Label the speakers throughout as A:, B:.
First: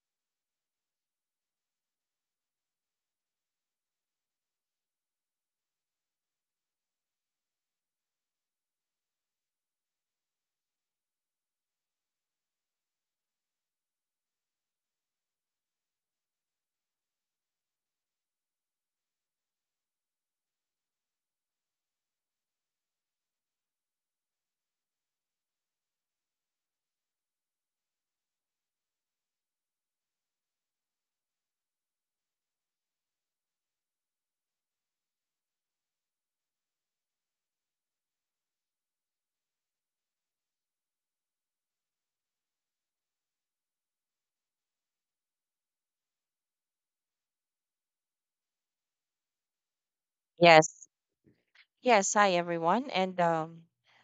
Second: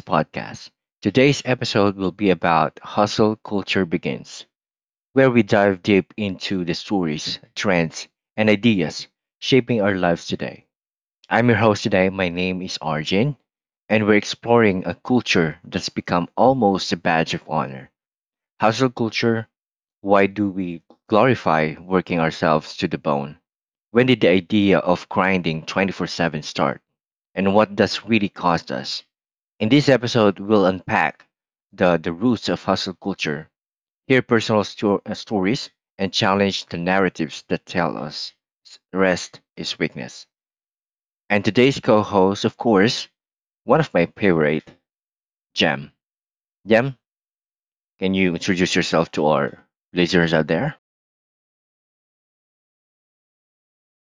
A: podcast. Today's episode will be about Hustle Culture Begins, where we dive deep into the stories, trends, and ideas shaping our lives today. I'm your host today. My name is Arjun, and we're exploring a culture that's become almost a badge of honor. Hustle culture, why do we glorify working ourselves to the bone? When did the idea of grinding 24/7 start? And what does really cost us? In this episode, we'll unpack the roots of hustle culture, hear personal stories, and challenge the narratives that tell us rest is weakness. And today's co host, of course, one of my favorite, Jem. Jem, can you introduce yourself to our listeners out there?
B: Yes. Yes. Hi, everyone. And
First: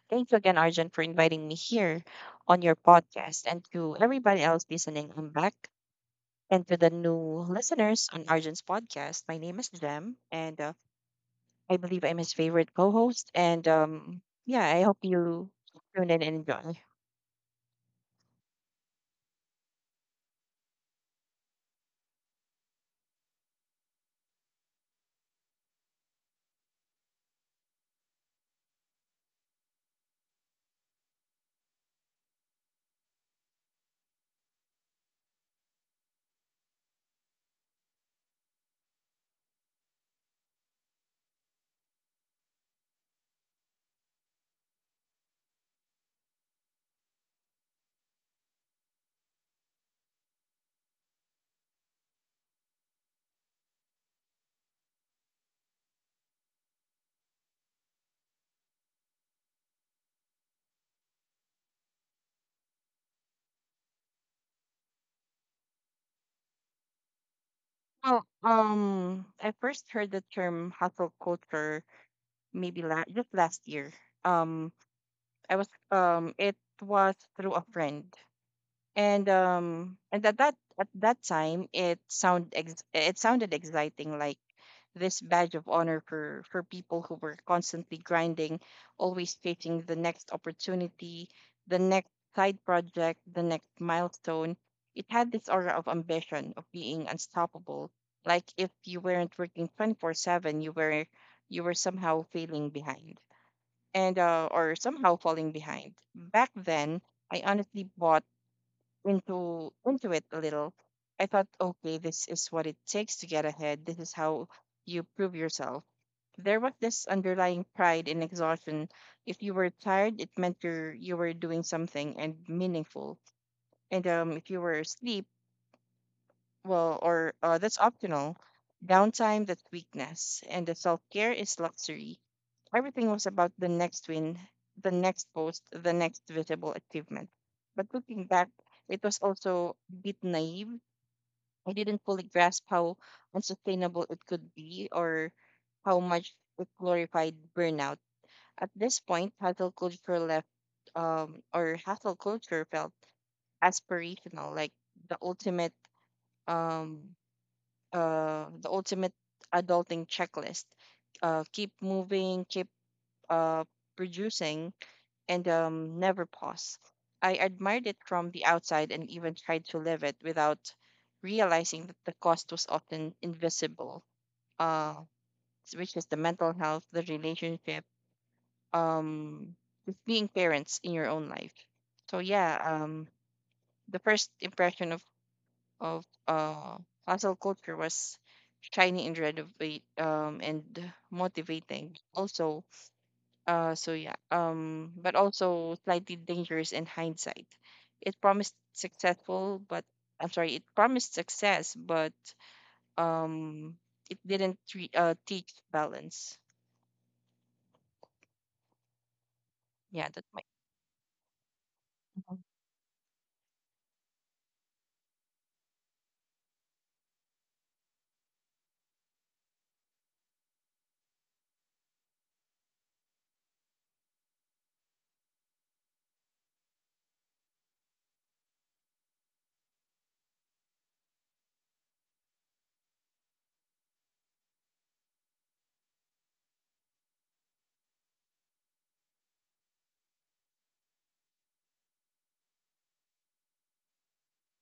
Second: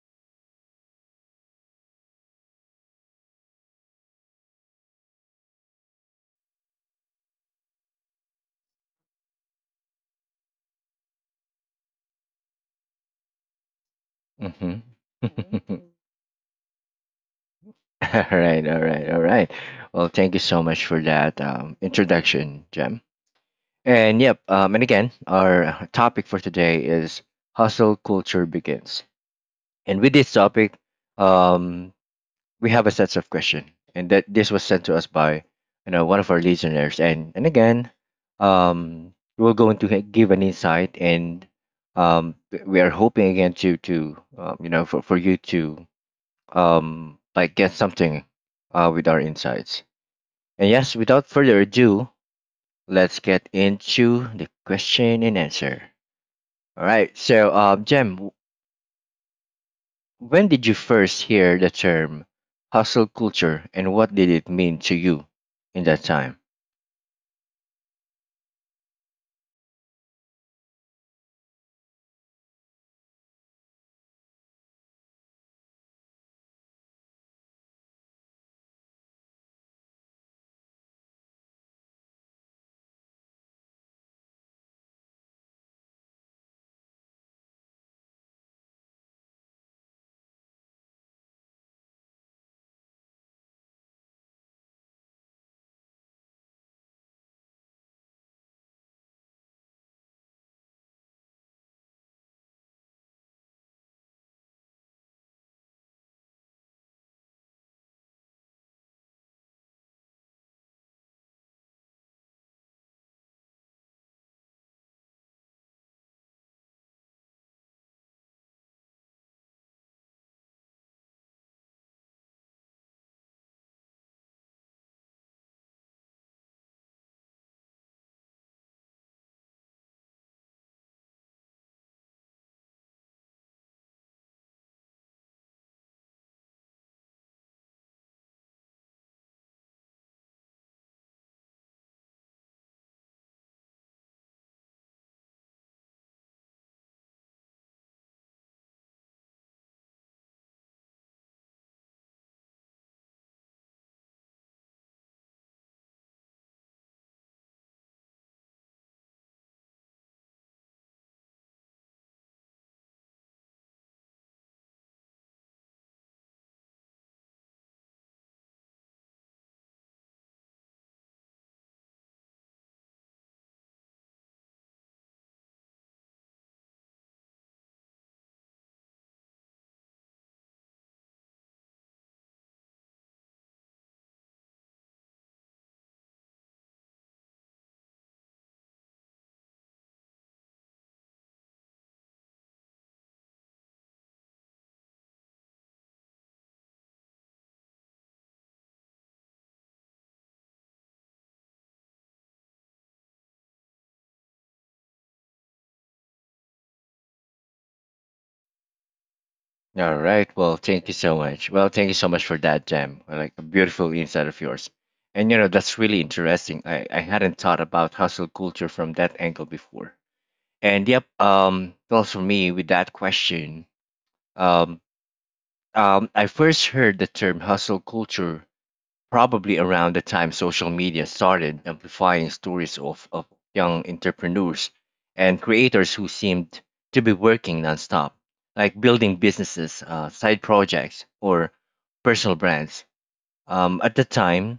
B: thank you again, Arjun, for inviting me here on your podcast. And to everybody else listening, I'm back. And to the new listeners on Arjun's podcast, my name is Jem. And I believe I'm his favorite co host. And yeah, I
A: Mm-hmm.
B: hope you tune in and enjoy.
A: Mm. All right, all right, all right. Well, thank you so much for that introduction, Jem. And yep, and again, our topic for today is hustle culture begins. And with this topic, um, we have a set of question, and that this was sent to us by you know one of our listeners. And again, we're going to give an insight, and um, we are hoping again to you know for you to like get something with our insights. And yes, without further ado, let's get into the question and answer. All right. So, Jem, when did you first hear the term hustle culture and what did it mean to you in that time?
B: Well, I first heard the term hustle culture just last year. Um, I was it was through a friend and at that time it sounded exciting like this badge of honor for people who were constantly grinding, always chasing the next opportunity, the next side project, the next milestone. It had this aura of ambition, of being unstoppable, like if you weren't working 24/7, you were, you were somehow failing behind, and or somehow falling behind. Back then, I honestly bought into it a little. I thought, okay, this is what it takes to get ahead. This is how you prove yourself. There was this underlying pride in exhaustion. If you were tired, it meant you were doing something and meaningful. And if you were asleep, well, or that's optional. Downtime, that's weakness. And the self care is luxury. Everything was about the next win, the next post, the next visible achievement. But looking back, it was also a bit naive. I didn't fully grasp how unsustainable it could be or how much it glorified burnout. At this point, hustle culture felt aspirational, like the ultimate. Um, the ultimate adulting checklist. Keep moving, keep uh, producing, and never pause. I admired it from the outside and even tried to live it without realizing that the cost was often invisible, uh, which is the mental health, the relationship, um, with being parents in your own life. So yeah, the first impression, of hustle culture was shiny and renovate and motivating also, so yeah, um, but also slightly dangerous in hindsight. It promised successful but I'm sorry it promised success, but um, it didn't teach balance.
A: All
B: Yeah, that's
A: right.
B: my.
A: Well, thank you so much. Well, thank you so much
B: Mhm.
A: for that, Jem. I like a beautiful insight of yours. And you know, that's really interesting. I hadn't thought about hustle culture from that angle before. And yep, well, for me, with that question, um, I first heard the term hustle culture probably around the time social media started amplifying stories of young entrepreneurs and creators who seemed to be working nonstop, like building businesses, side projects, or personal brands. At the time,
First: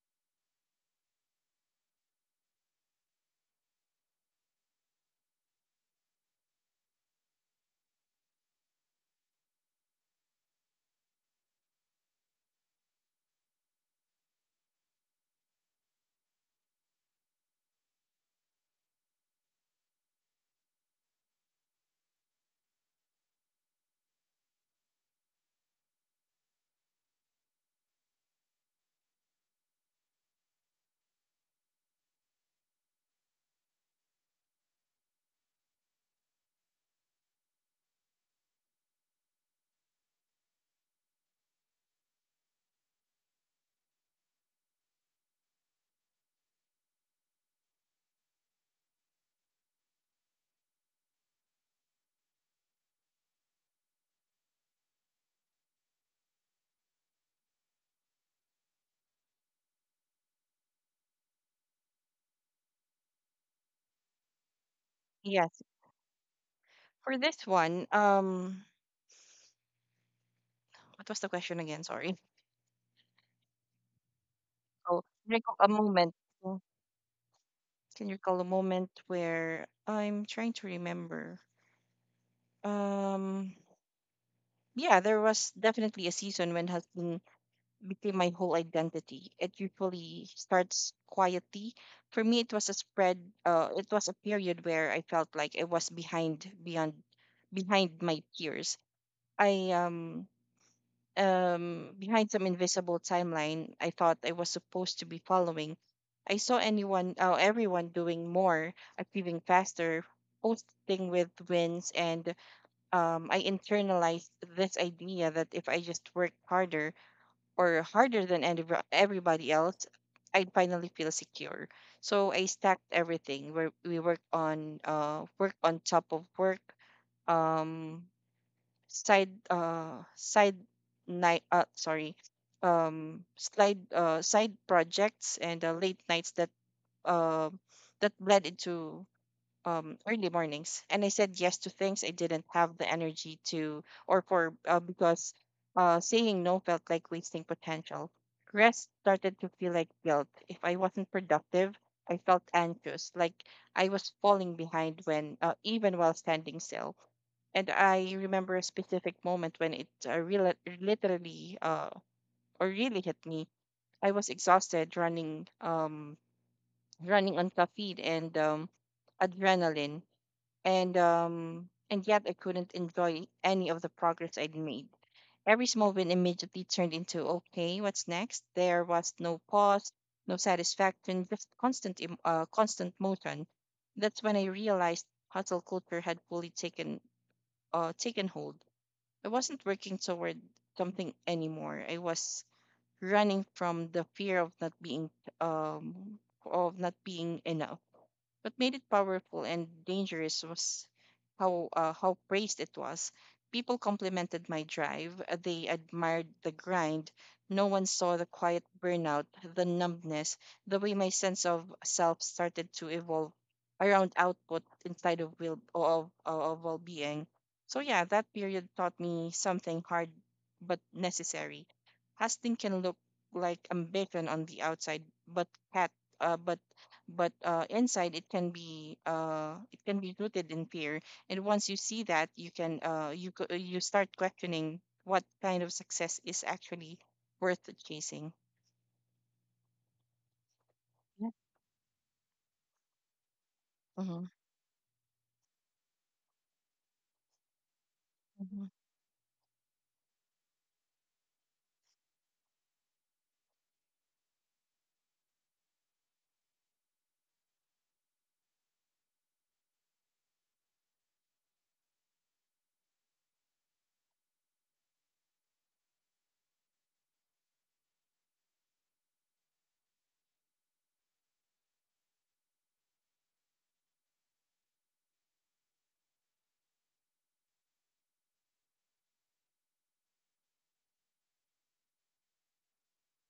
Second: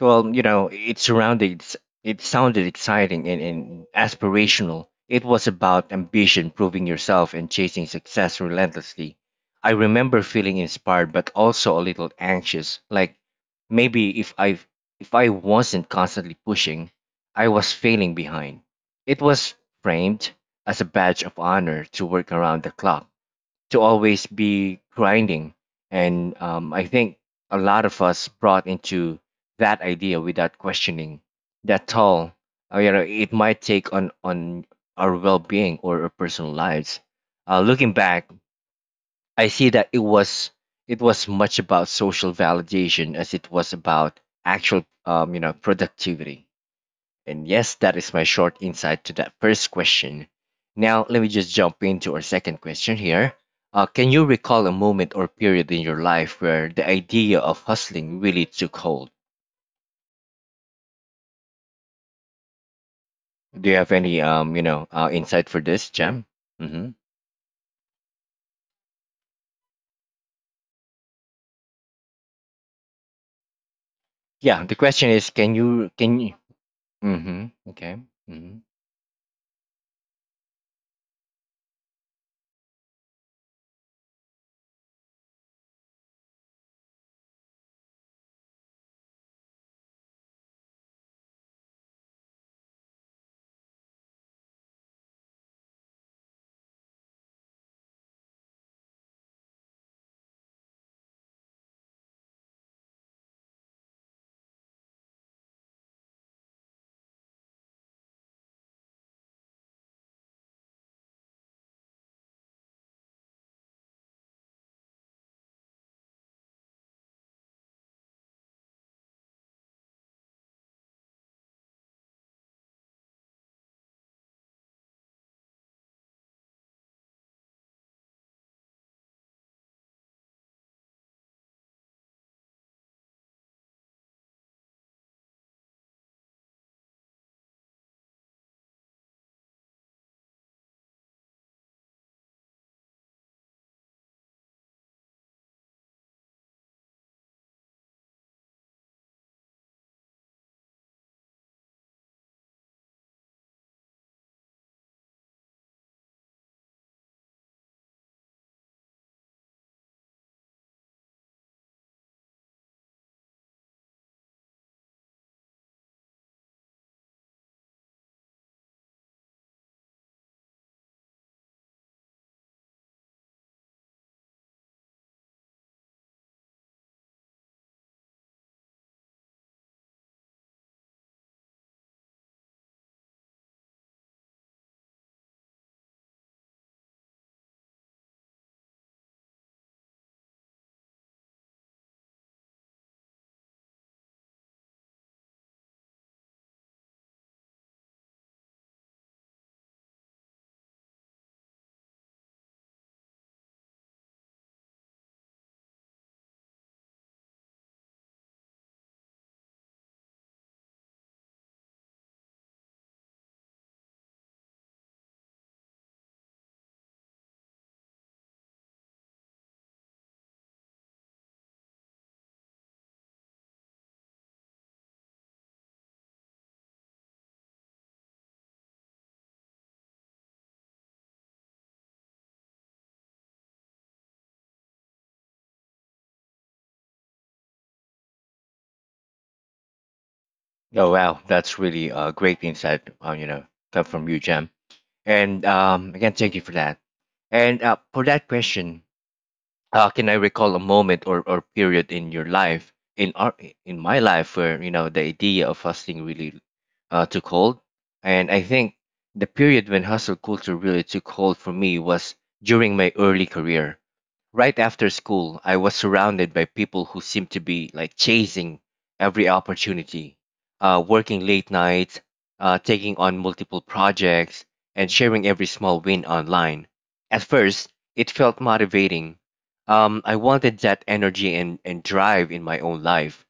A: well, you know, it surrounded, it sounded exciting and aspirational. It was about ambition, proving yourself, and chasing success relentlessly. I remember feeling inspired, but also a little anxious. Like maybe if I wasn't constantly pushing, I was failing behind. It was framed as a badge of honor to work around the clock, to always be grinding. And I think a lot of us brought into that idea without questioning that toll. You know, it might take on our well being or our personal lives. Looking back, I see that it was much about social validation as it was about actual you know productivity, and yes, that is my short insight to that first question. Now, let me just jump into our second question here. Can you recall a moment or period in your life where the idea of hustling really took hold? Do you have any you know, insight for
B: Yes,
A: this, Jam? Mm-hmm.
B: for this one, um, what was the question again sorry
A: Yeah, the
B: oh
A: question is,
B: recall a moment.
A: can you? Mm-hmm. Okay.
B: Can you recall a
A: Mm-hmm.
B: moment where I'm trying to remember? Um, yeah, there was definitely a season when hustling became my whole identity. It usually starts quietly. For me, it was a spread. It was a period where I felt like I was behind my peers. I behind some invisible timeline I thought I was supposed to be following. Everyone doing more, achieving faster, posting with wins, and I internalized this idea that if I just worked harder, or harder than any, everybody else, I'd finally feel secure. So I stacked everything. Where we worked on, Work on top of work, um, side side night sorry slide side projects, and late nights that uh, that bled into early mornings, and I said yes to things I didn't have the energy to or for, because saying no felt like wasting potential. Rest started to feel like guilt. If I wasn't productive, I felt anxious, like I was falling behind when even while standing still. And I remember a specific moment when it real- literally or really hit me. I was exhausted, running on caffeine and adrenaline, and yet I couldn't enjoy any of the progress I'd made. Every small win immediately turned into okay, what's next? There was no pause, no satisfaction, just constant motion. That's when I realized hustle culture had fully taken hold. I wasn't working toward something anymore. I was running from the fear um of not being enough. What made it powerful and dangerous was how praised it was. People complimented my drive. Uh, they admired the grind. No one saw the quiet burnout, the numbness, the way my sense of self started to evolve around output inside of will of well being. So yeah, that period taught me something hard but necessary. Hustling can look like ambition on the outside, but cat uh, but but inside it can be rooted in fear, and once you see that, you can you start questioning what kind of success is actually worth chasing.
A: Oh wow,
B: Yeah.
A: that's really great insight. You know, come from you,
B: Mm-hmm.
A: Jam. And again, thank you for that. And for that
B: Hmm.
A: question, can I recall a moment or period in your life, in my life, where you know the idea of hustling really took hold? And I think the period when hustle culture really took hold for me was during my early career. Right after school, I was surrounded by people who seemed to be like chasing every opportunity, working late nights, taking on multiple projects, and sharing every small win online. At first, it felt motivating. I wanted that energy and drive in my own life.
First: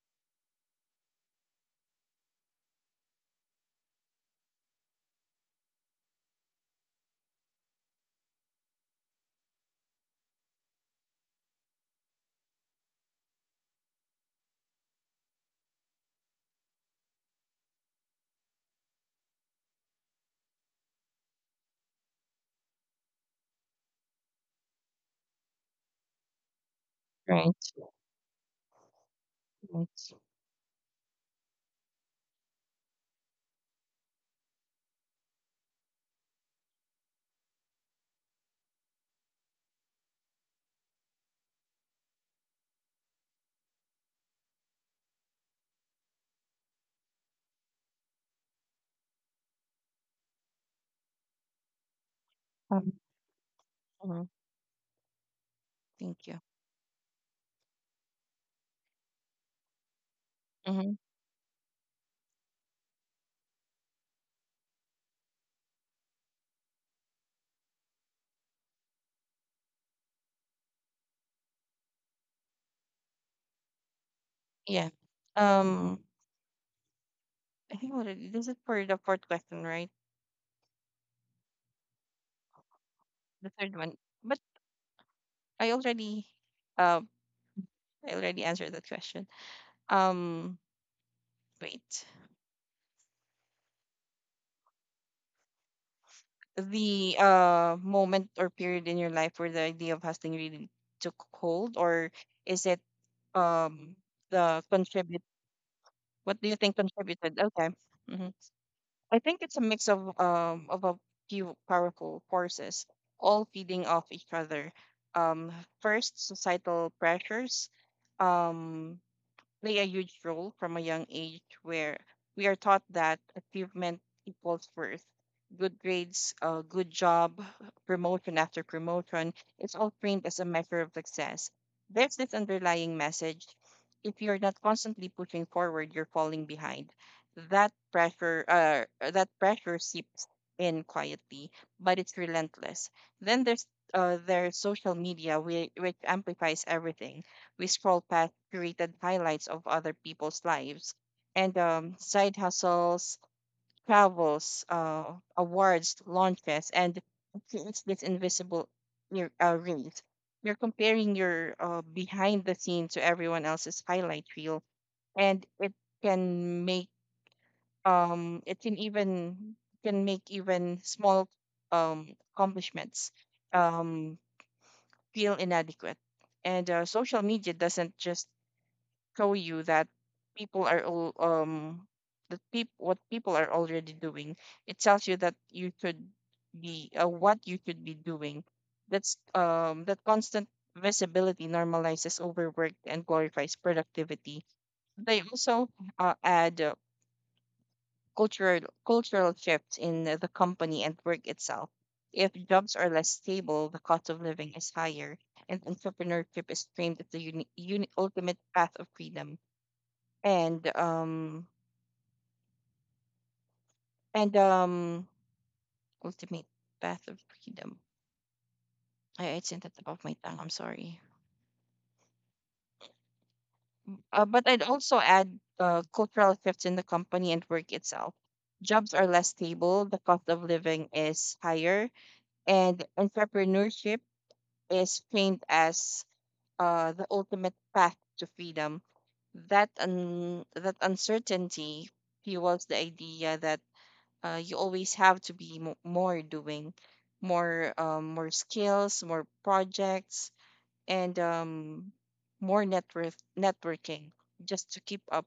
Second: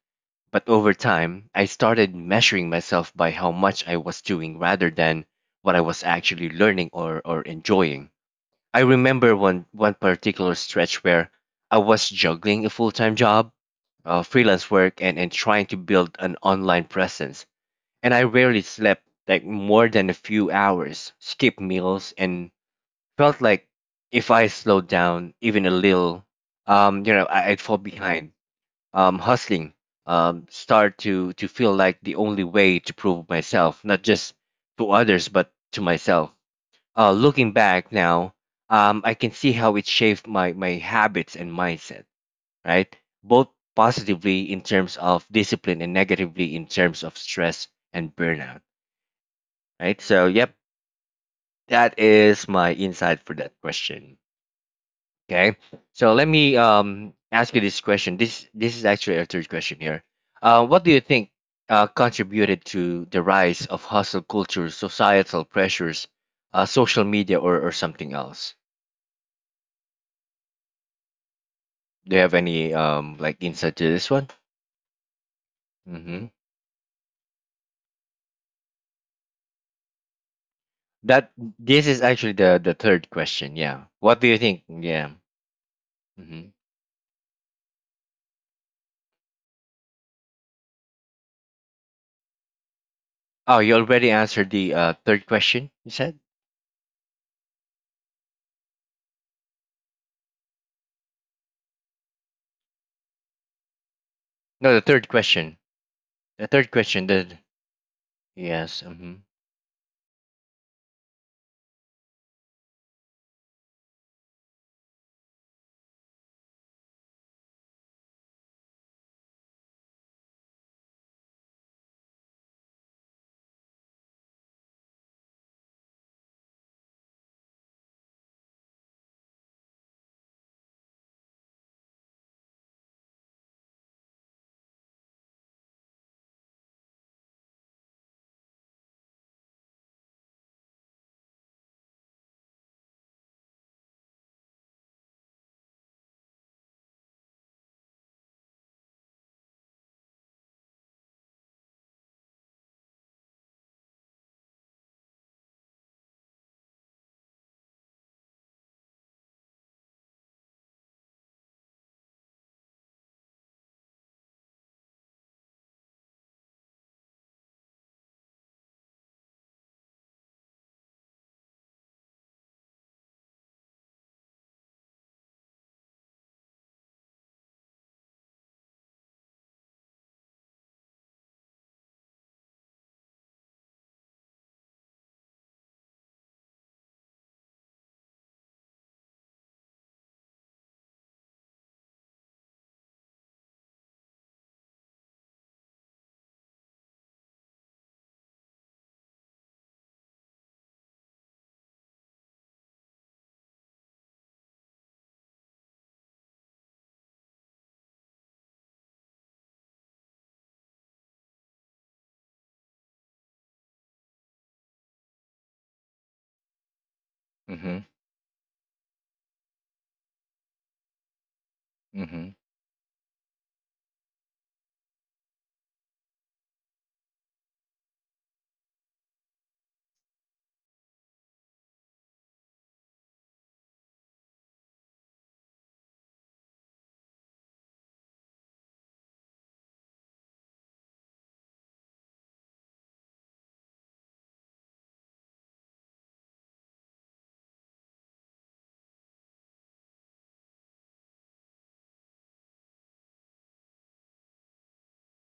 A: But over time, I started measuring myself by how much I was doing rather than what I was actually learning or enjoying. I remember one particular stretch where I was juggling a full time job, freelance work, and trying to build an online presence. And I rarely slept like more than a few hours, skipped meals, and felt like if I slowed down even a little, you know, I'd fall
B: Right.
A: behind. Hustling,
B: Right.
A: start to feel like the only way to prove myself, not just to others but to myself. Looking back now, I can see how it shaped my habits and mindset, right? Both positively in terms of discipline and negatively in terms of stress and burnout, right? So, yep, that is my
B: Um,
A: insight for that question.
B: mhm.
A: Okay. So
B: Thank
A: let
B: you.
A: me ask you this question. This is actually a third question here. What do
B: Hmm.
A: you think contributed to the rise of hustle culture, societal pressures, social media, or something else? Do you have any like insight to this one?
B: Yeah, um,
A: Mm-hmm.
B: I think already this is for the fourth question, right?
A: That this is actually the third
B: The
A: question.
B: third
A: Yeah.
B: one,
A: What do you
B: but
A: think? Yeah.
B: I already,
A: Mm-hmm.
B: uh, I already answered that question. Um, wait.
A: Oh, you already answered the third question. You said
B: The moment or period in your life where the idea of hustling really took hold, or is it um the
A: no. The third
B: contribute?
A: question.
B: What
A: The
B: do you
A: third
B: think
A: question. The
B: contributed? Okay. Hmm.
A: Yes. Mm-hmm.
B: I think it's a mix of a few powerful forces all feeding off each other. Um, first, societal pressures um play a huge role. From a young age, where we are taught that achievement equals worth. Good grades, good job, promotion after promotion, it's all framed as a measure of success. There's this underlying message, if you're not constantly pushing forward, you're falling behind. That pressure seeps in quietly, but it's relentless. Then there's social media, which amplifies everything. We scroll past curated highlights of other people's lives and side hustles, travels, awards, launches, and it creates this invisible race. You're comparing your behind the scene to everyone else's highlight reel, and it can make it can even can make even small accomplishments um, feel inadequate. And social media doesn't just show you that people are all that people what people are already doing, it tells you that you should be what you should be doing. That constant visibility normalizes overwork and glorifies productivity. They also add cultural shifts in the company and work itself. If jobs are less stable, the cost of living is higher, and entrepreneurship is framed as the ultimate path of freedom, and um and ultimate path of
A: Mm-hmm.
B: freedom. I sent that above my tongue. I'm sorry.
A: Mm-hmm.
B: But I'd also add cultural shifts in the company and work itself. Jobs are less stable, the cost of living is higher, and entrepreneurship is framed as, the ultimate path to freedom. That uncertainty fuels the idea that, you always have to be more doing, more more skills, more projects, and more network networking, just to keep up.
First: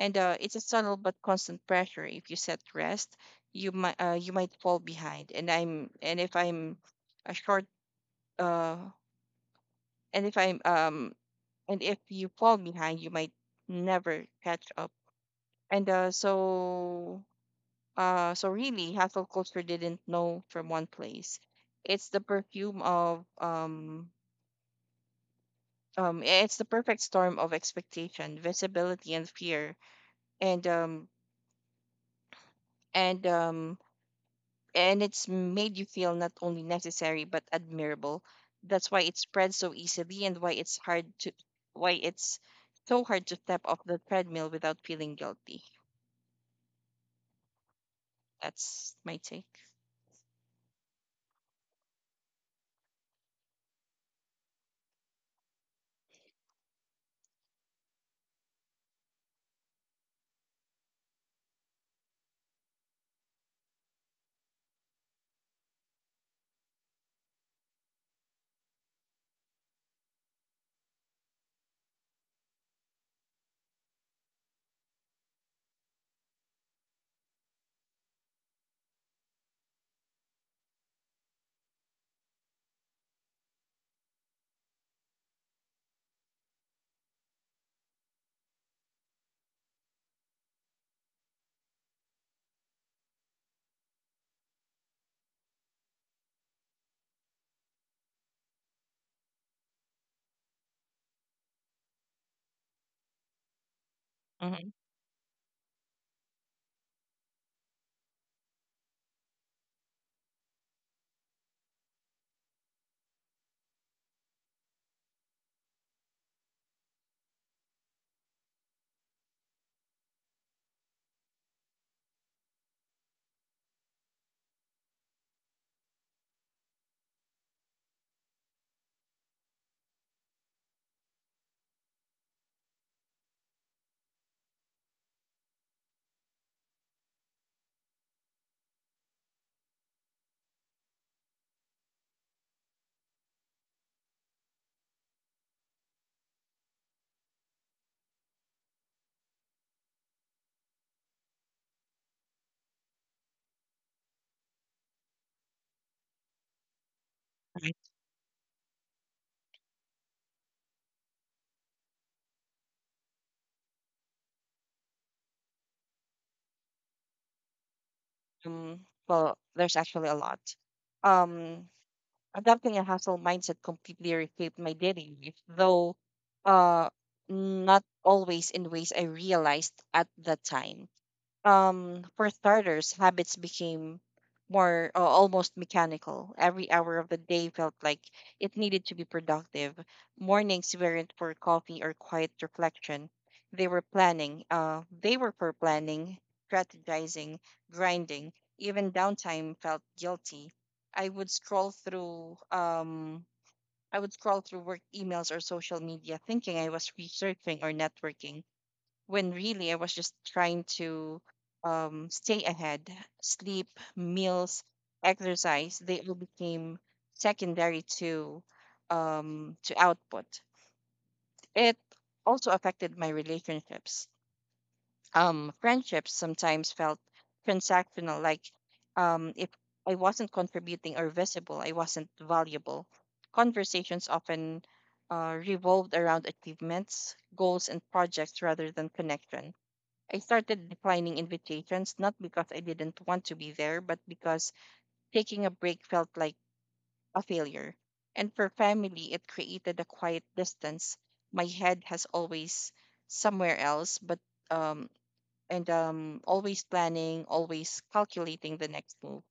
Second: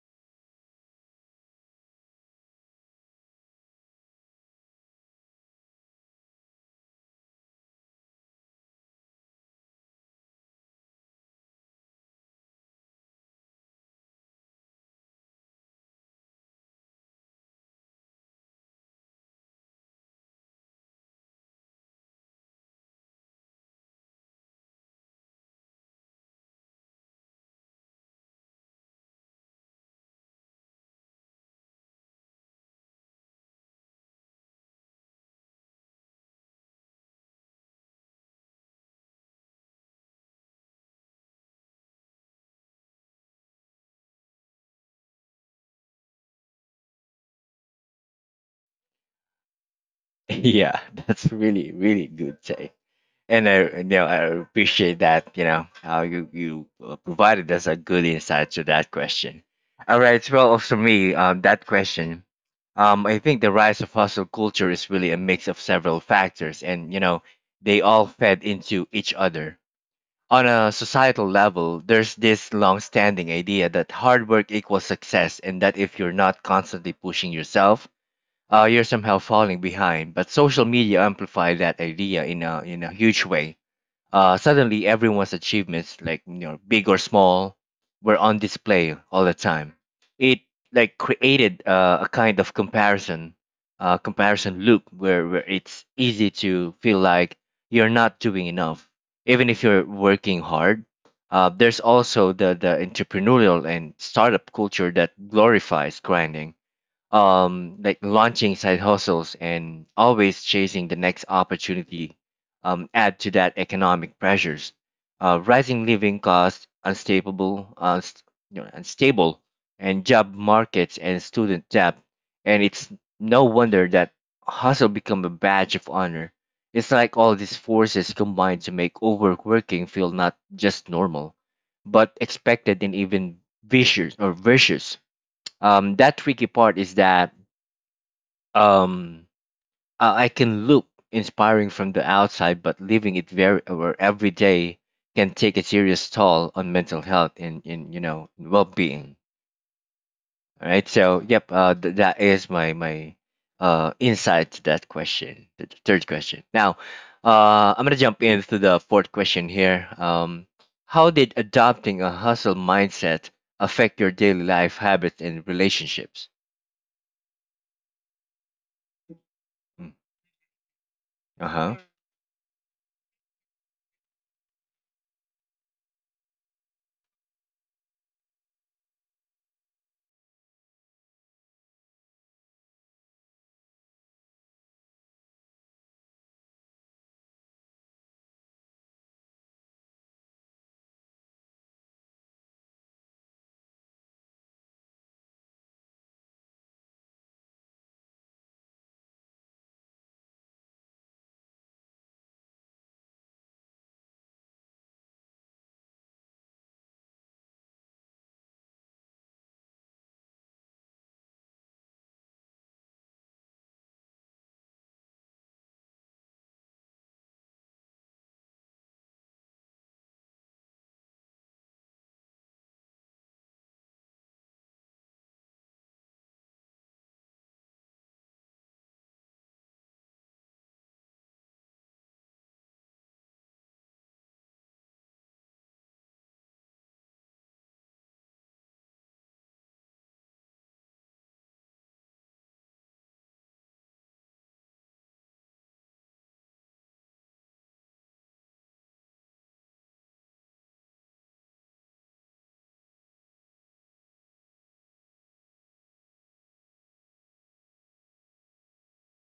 B: And it's a subtle but constant pressure. If you set rest, you might, you might fall behind, and I'm and if I'm a short uh, and if I'm and if you fall behind, you might never catch up. And so, uh, so really, hustle culture didn't know from one place. It's the perfect storm of expectation, visibility, and fear, and um and um and it's made you feel not only necessary but admirable. That's why it spreads so easily and why it's so hard to step off the treadmill without feeling guilty. That's my take.
A: Yeah. That's really really good. And I, you know, I appreciate that, you know, how you provided us a good insight to that question. All right. So, well, for me, that question, I think the rise of hustle culture is really a mix of several factors, and, you know, they all fed into each other. On a societal level, there's this long standing idea that hard work equals success, and that if you're not constantly pushing yourself, you're somehow falling behind. But social media amplified that idea in in a huge way. Suddenly, everyone's achievements, like you know, big or small, were on display all the time. It like created a kind of comparison loop where it's easy to feel like you're not doing enough, even if you're working hard. There's also the entrepreneurial and startup
B: Mhm.
A: culture that glorifies grinding, like launching side hustles and always chasing the next opportunity. Add to that economic pressures, rising living costs, you know, unstable and job markets and student debt, and it's no wonder that hustle become a badge of honor. It's like all these forces combine to make overworking feel not just normal but expected and even vicious. That tricky part is that um I can look inspiring from the outside, but living it very or every day can take a serious toll on mental health and, in you know well being. All right, so yep, that is my my insight to that question, the third question. Now, I'm gonna jump into the fourth question here. How did adopting a hustle mindset affect your daily life habits and relationships?
B: Well, there's actually a lot.
A: Uh
B: Um,
A: huh.
B: Adopting a hustle mindset completely reshaped my daily life, though, uh, not always in ways I realized at the time. Um, for starters, habits became more almost mechanical. Every hour of the day felt like it needed to be productive. Mornings weren't for coffee or quiet reflection. They were for planning, strategizing, grinding. Even downtime felt guilty. I would scroll through. Um, I would scroll through work emails or social media, thinking I was researching or networking when really I was just trying to stay ahead. Sleep, meals, exercise, they all became secondary to output. It also affected my relationships. Friendships sometimes felt transactional, like if I wasn't contributing or visible, I wasn't valuable. Conversations often revolved around achievements, goals, and projects rather than connection. I started declining invitations, not because I didn't want to be there, but because taking a break felt like a failure. And for family, it created a quiet distance. My head has always somewhere else, but um, and always planning, always calculating the next move.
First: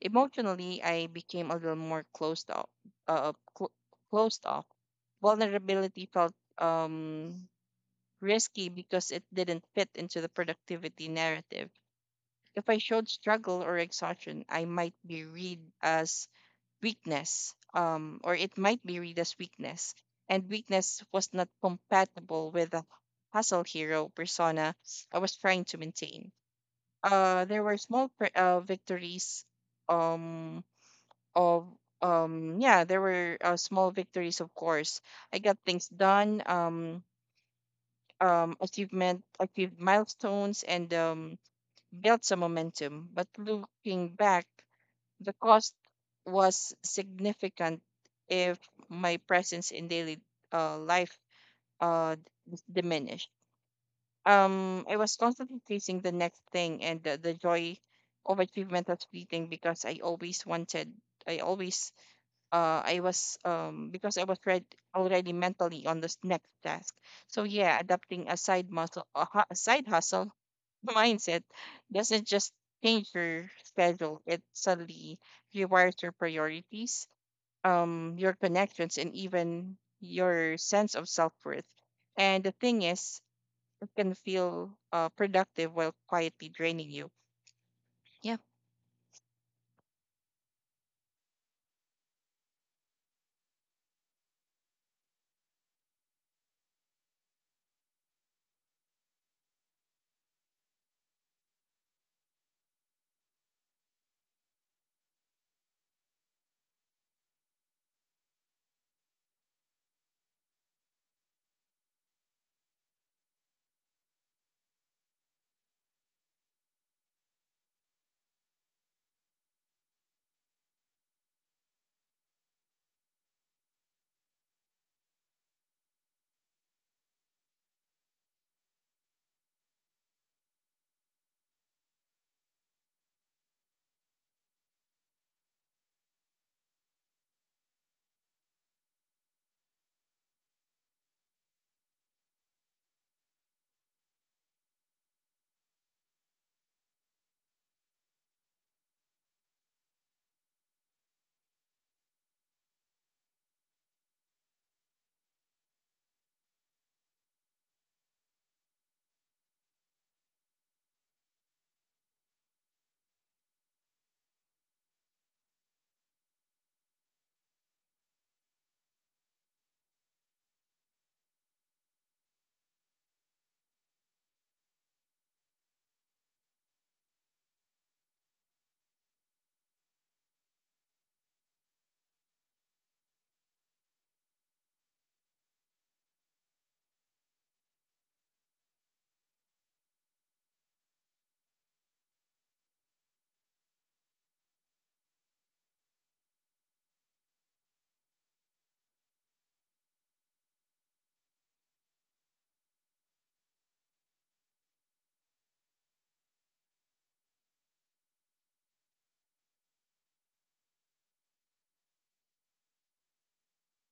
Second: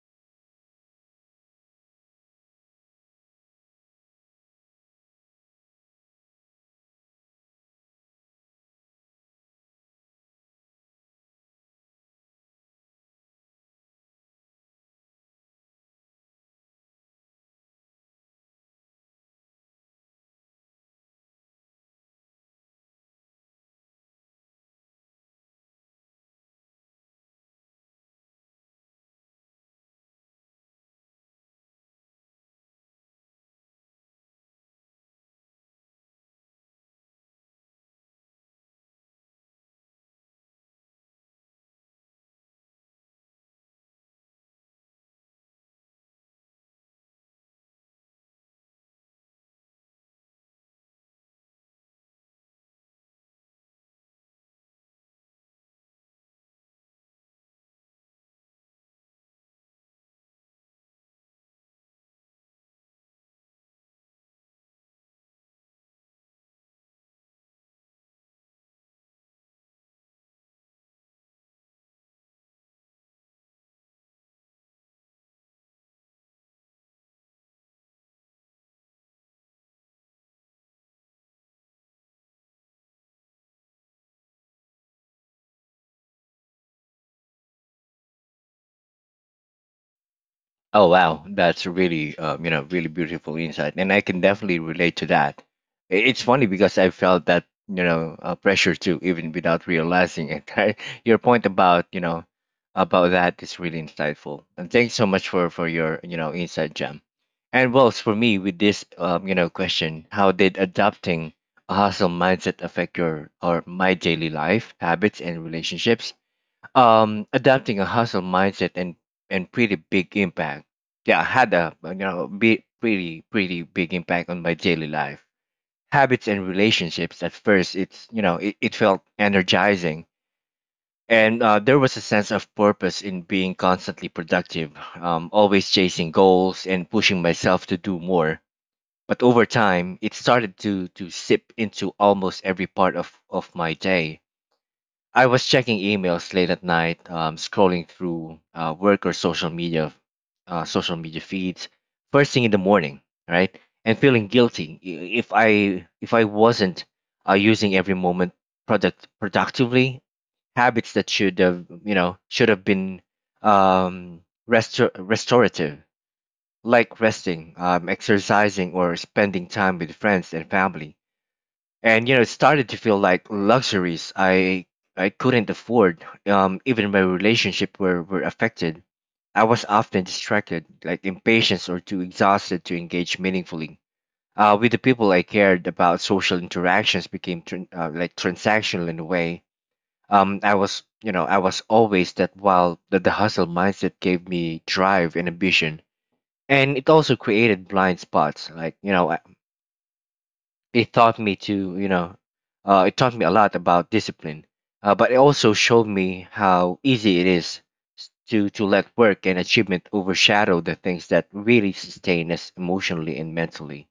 B: Emotionally, I became a little more closed off. Uh, cl- Closed off. Vulnerability felt risky because it didn't fit into the productivity narrative. If I showed struggle or exhaustion, I might be read as weakness, or it might be read as weakness. And weakness was not compatible with the hustle hero persona I was trying to maintain. There were small pr- victories um, of yeah There were small victories, of course. I got things done. Achievement Achieved milestones, and built some momentum, but looking back, the cost was significant. If my presence in daily life uh, diminished. I was constantly chasing the next thing, and the joy of achievement was fleeting because I always wanted. I always, I was, because I was read already mentally on this next task. So yeah, adapting a side muscle, a, hu- a side hustle mindset doesn't just change your schedule, it suddenly rewires your priorities, your connections, and even your sense of self worth. And the thing is, it can feel productive while quietly draining you. Yeah.
A: Oh wow, that's really you know really beautiful insight, and I can definitely relate to that. I- It's funny because I felt that you know pressure too, even without realizing it. Right? Your point about you know about that is really insightful, and thanks so much for your you know insight, Jam. And well, for me with this you know question, how did adopting a hustle mindset affect your or my daily life habits and relationships? Adapting a hustle mindset and pretty big impact. Yeah, had a you know be pretty big impact on my daily life, habits and relationships. At first, it's you know it felt energizing, and there was a sense of purpose in being constantly productive, always chasing goals and pushing myself to do more. But over time, it started to sip into almost every part of my day. I was checking emails late at night, scrolling through work or social media feeds first thing in the morning, right? And feeling guilty I- if I if I wasn't using every moment productively. Habits that should have should have been um, restorative, like resting, exercising, or spending time with friends and family, and it started to feel like luxuries. I couldn't afford. Even my relationship were affected. I was often distracted, like impatient or too exhausted to engage meaningfully with the people I cared about. Social interactions became tran like transactional in a way. Um I was you know I was always that while the hustle mindset gave me drive and ambition, and it also created blind spots, it taught me to you know it taught me a lot about discipline, but it also showed me how easy it is to let work and achievement overshadow the things that really sustain us emotionally and mentally.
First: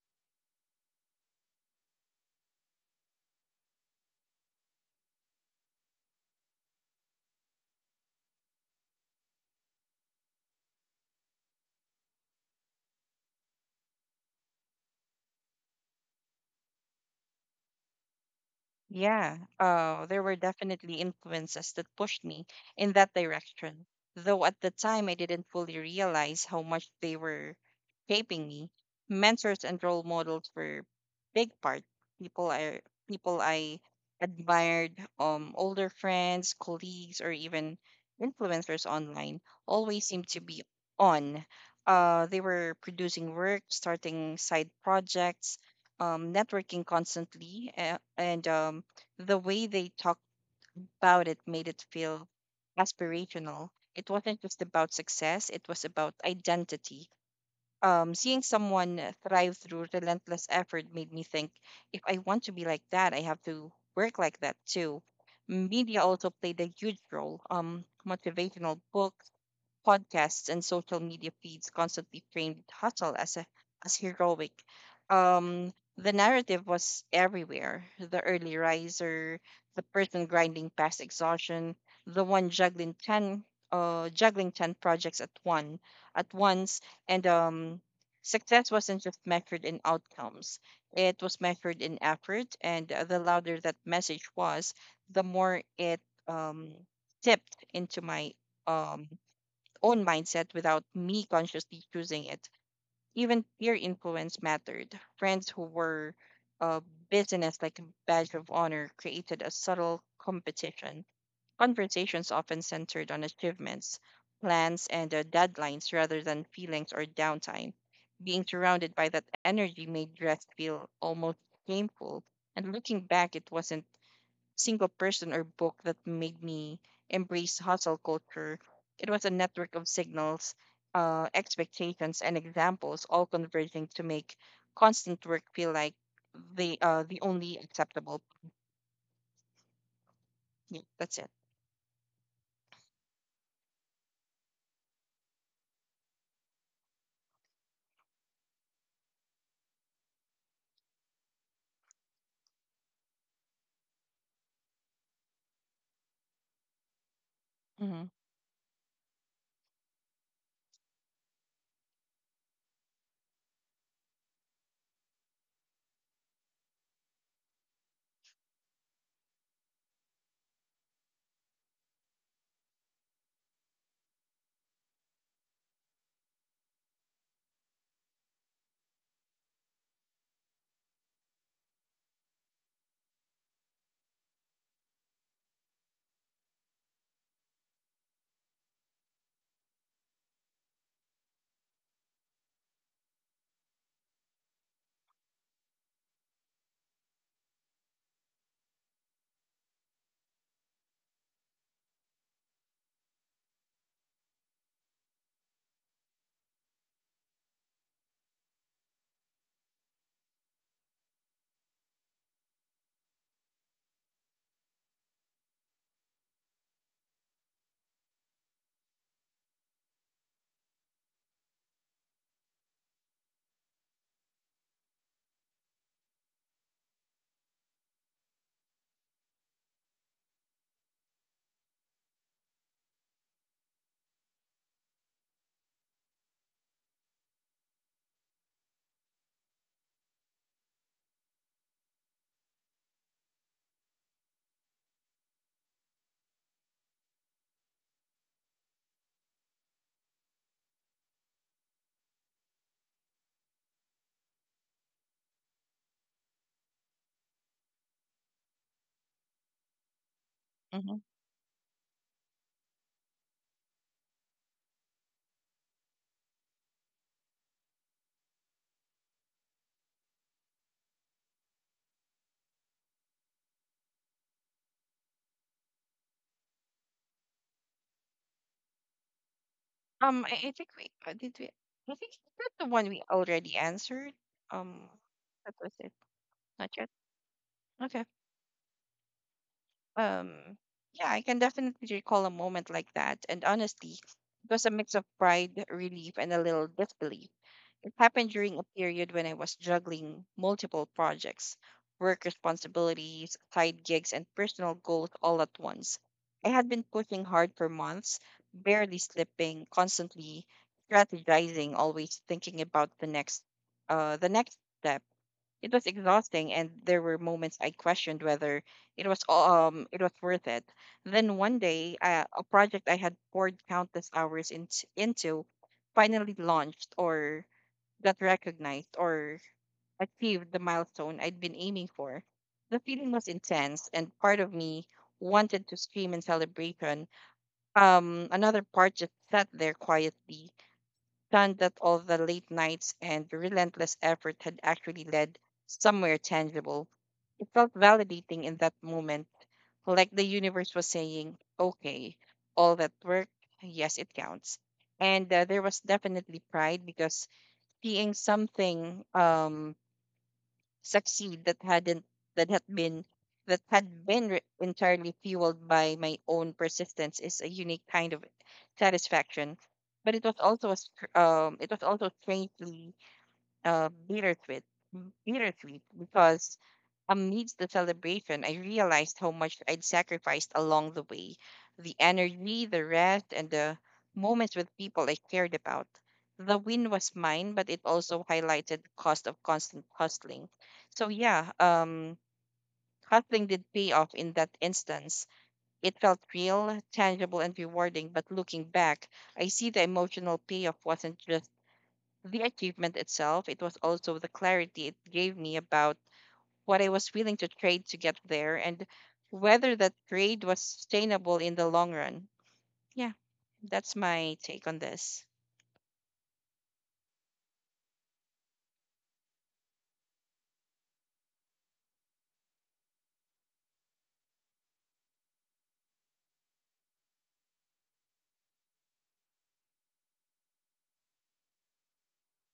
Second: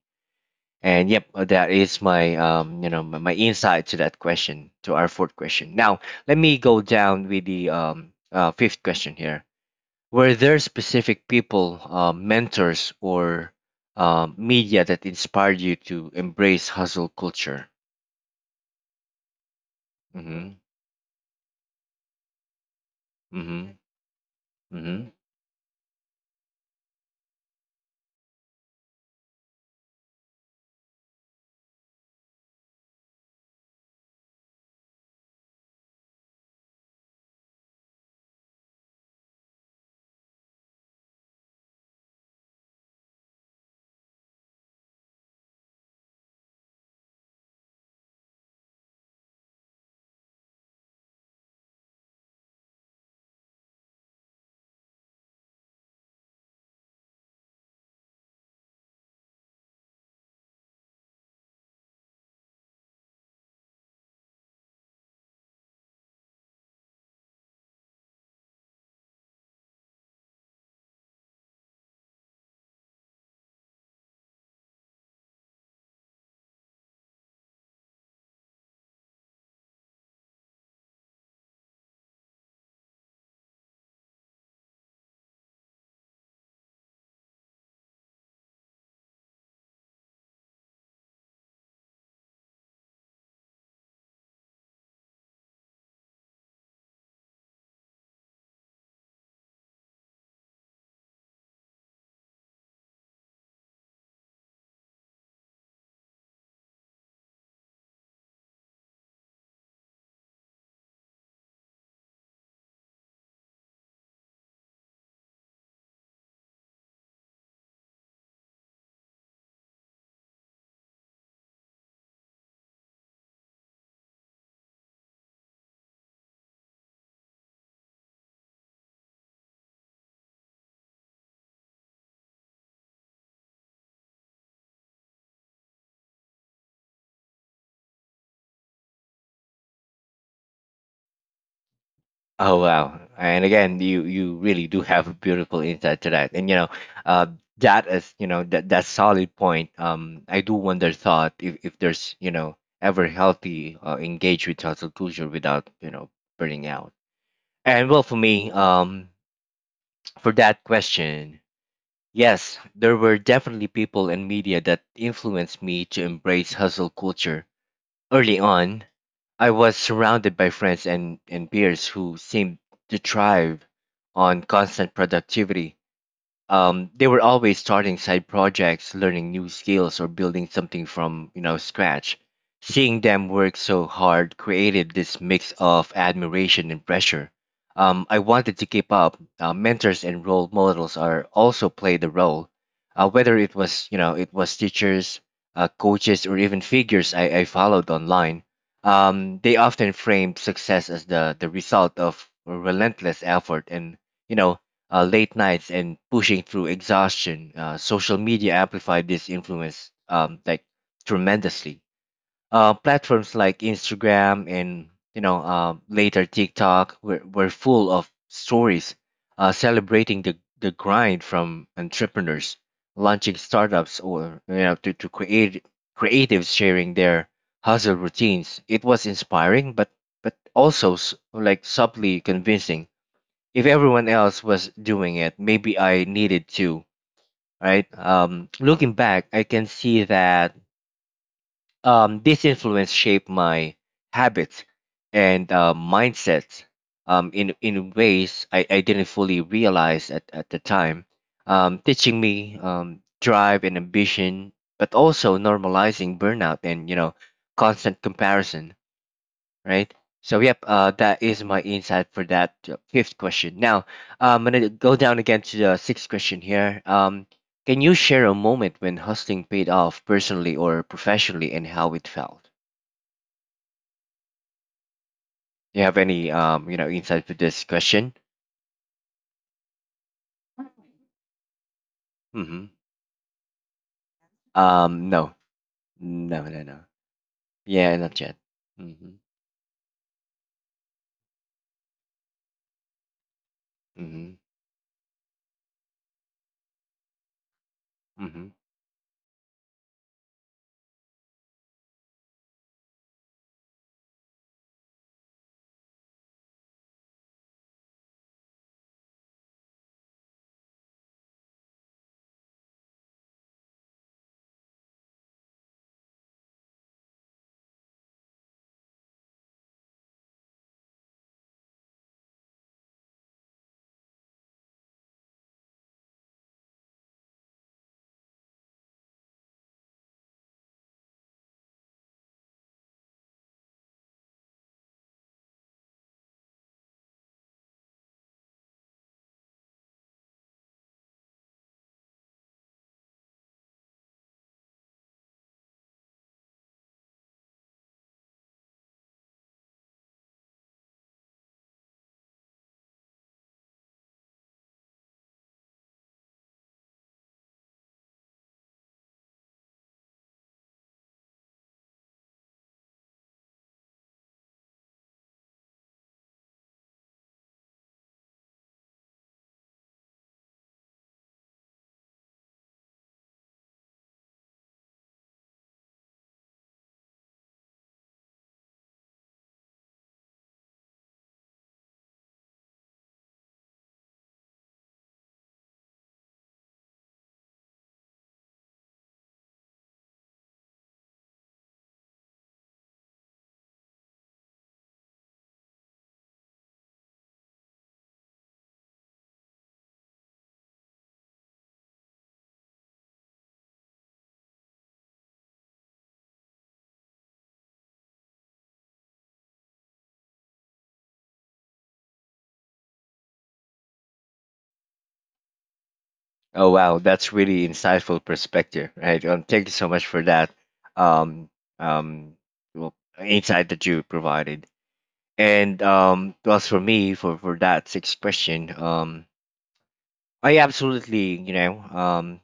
A: And yep, that is my my insight to that question, to our fourth question. Now let me go down with the fifth question here. Were there specific people, mentors, or media that inspired you to embrace hustle culture?
B: Yeah, there were
A: Mm-hmm.
B: definitely influences that pushed me in that
A: Mm-hmm.
B: direction, though at the
A: Mm-hmm.
B: time I didn't fully realize how much they were shaping me. Mentors and role models were big part. People I People I admired, older friends, colleagues, or even influencers online, always seemed to be on. They were producing work, starting side projects, networking constantly, and the way they talked about it made it feel aspirational. It wasn't just about success; it was about identity. Seeing someone thrive through relentless effort made me think, if I want to be like that, I have to work like that too. Media also played a huge role. Motivational books, podcasts, and social media feeds constantly framed hustle as as heroic. The narrative was everywhere: the early riser, the person grinding past exhaustion, the one juggling 10 projects at once, and success wasn't just measured in outcomes; it was measured in effort. And the louder that message was, the more it um, tipped into my um own mindset without me consciously choosing it. Even peer influence mattered. Friends who were uh, business like a badge of honor created a subtle competition. Conversations often centered on achievements, plans, and deadlines rather than feelings or downtime. Being surrounded by that energy made rest feel almost shameful. And looking back, it wasn't single person or book that made me embrace hustle culture. It was a network of signals, expectations, and examples all converging to make constant work feel like the only acceptable. Yeah, that's it.
A: Oh wow! And again, you really do have a beautiful insight to that, and uh, that is that solid point. I do wonder thought if there's ever healthy engage with hustle culture without burning out. And
B: hmm
A: well, for me, for that question, yes, there were definitely people and media that influenced me to embrace hustle culture. Early on, I was surrounded by friends and peers who seemed to thrive on constant productivity. They were always starting side projects, learning new skills, or building something from scratch. Seeing them work so hard created this mix of admiration and pressure. I wanted to keep up. Mentors and role models are also played a role, whether it was it was teachers, coaches, or even figures I followed online. They often framed success as the result of relentless effort and, you know late nights, and pushing through exhaustion. Social media amplified this influence, like tremendously. Platforms like Instagram and, later TikTok were full of stories celebrating the grind, from entrepreneurs launching startups or, you know to create creatives sharing their hustle routines. It was inspiring, but also like subtly convincing. If everyone else was doing it, maybe I needed to, right? Looking back, I can see that, this influence shaped my habits and, mindsets, in ways I didn't fully realize at the time, teaching me, drive and ambition, but also normalizing burnout and, constant comparison, right? So yep,
B: hmm
A: that is my insight for that fifth question. Now I'm gonna go down again to the sixth question here. Can you share a moment when hustling paid off personally or professionally, and how it felt? Do you have any insight for this question?
B: I think we did we. I think that's the
A: Mm-hmm.
B: one we already answered. Um,
A: No,
B: that was it.
A: no,
B: Not
A: no,
B: yet.
A: no.
B: Okay.
A: Yeah, not yet. Mm-hmm.
B: um yeah, I can definitely recall a moment like that, and honestly
A: Mm-hmm.
B: it was a mix of pride, relief, and a little disbelief. It happened
A: Mm-hmm.
B: during a period when I was juggling multiple projects, work responsibilities, side gigs, and personal goals all at once. I had been pushing hard for months, barely slipping, constantly strategizing, always thinking about the next step. It was exhausting, and there were moments I questioned whether it was worth it. Then one day, a project I had poured countless hours into, finally launched, or got recognized, or achieved the milestone I'd been aiming for. The feeling was intense, and part of me wanted to scream in celebration. Another part just sat there quietly, found that all the late nights and relentless effort had actually led somewhere tangible. It felt validating in that moment, like the universe was saying, okay, all that work, yes, it counts. And there was definitely pride, because seeing something succeed that hadn't that had been that had been entirely fueled by my own persistence is a unique kind of satisfaction. But it was it was also strangely uh bittersweet bittersweet, because amidst the celebration, I realized how much I'd sacrificed along the way: the energy, the rest, and the moments with people I cared about. The win was mine, but it also highlighted the cost of constant hustling. So, yeah, hustling did pay off in that instance. It felt real, tangible, and rewarding, but looking back, I see the emotional payoff wasn't just the achievement itself, it was also the clarity it gave me about what I was willing to trade to get there, and whether that trade was sustainable in the long run. Yeah, that's my take on this.
A: Oh wow, that's really insightful perspective, right? Thank you so much for that. Um, um, well, insight that you provided. And well, as for me, for that sixth question, I absolutely, you know, um,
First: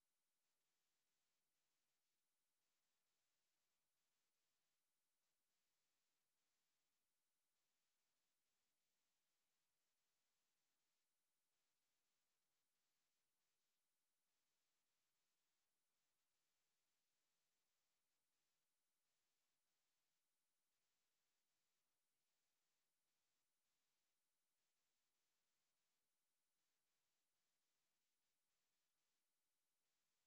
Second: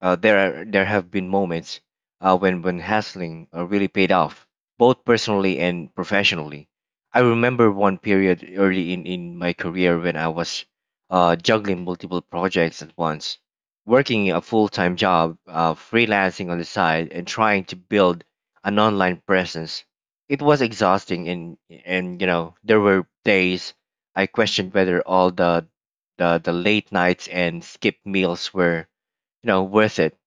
A: uh, there are, there have been moments when hustling really paid off, both personally and professionally. I remember one period early in my career when I was juggling multiple projects at once, working a full time job, freelancing on the side, and trying to build an online presence. It was exhausting, and there were days I questioned whether all the the late nights and skipped meals were, worth it.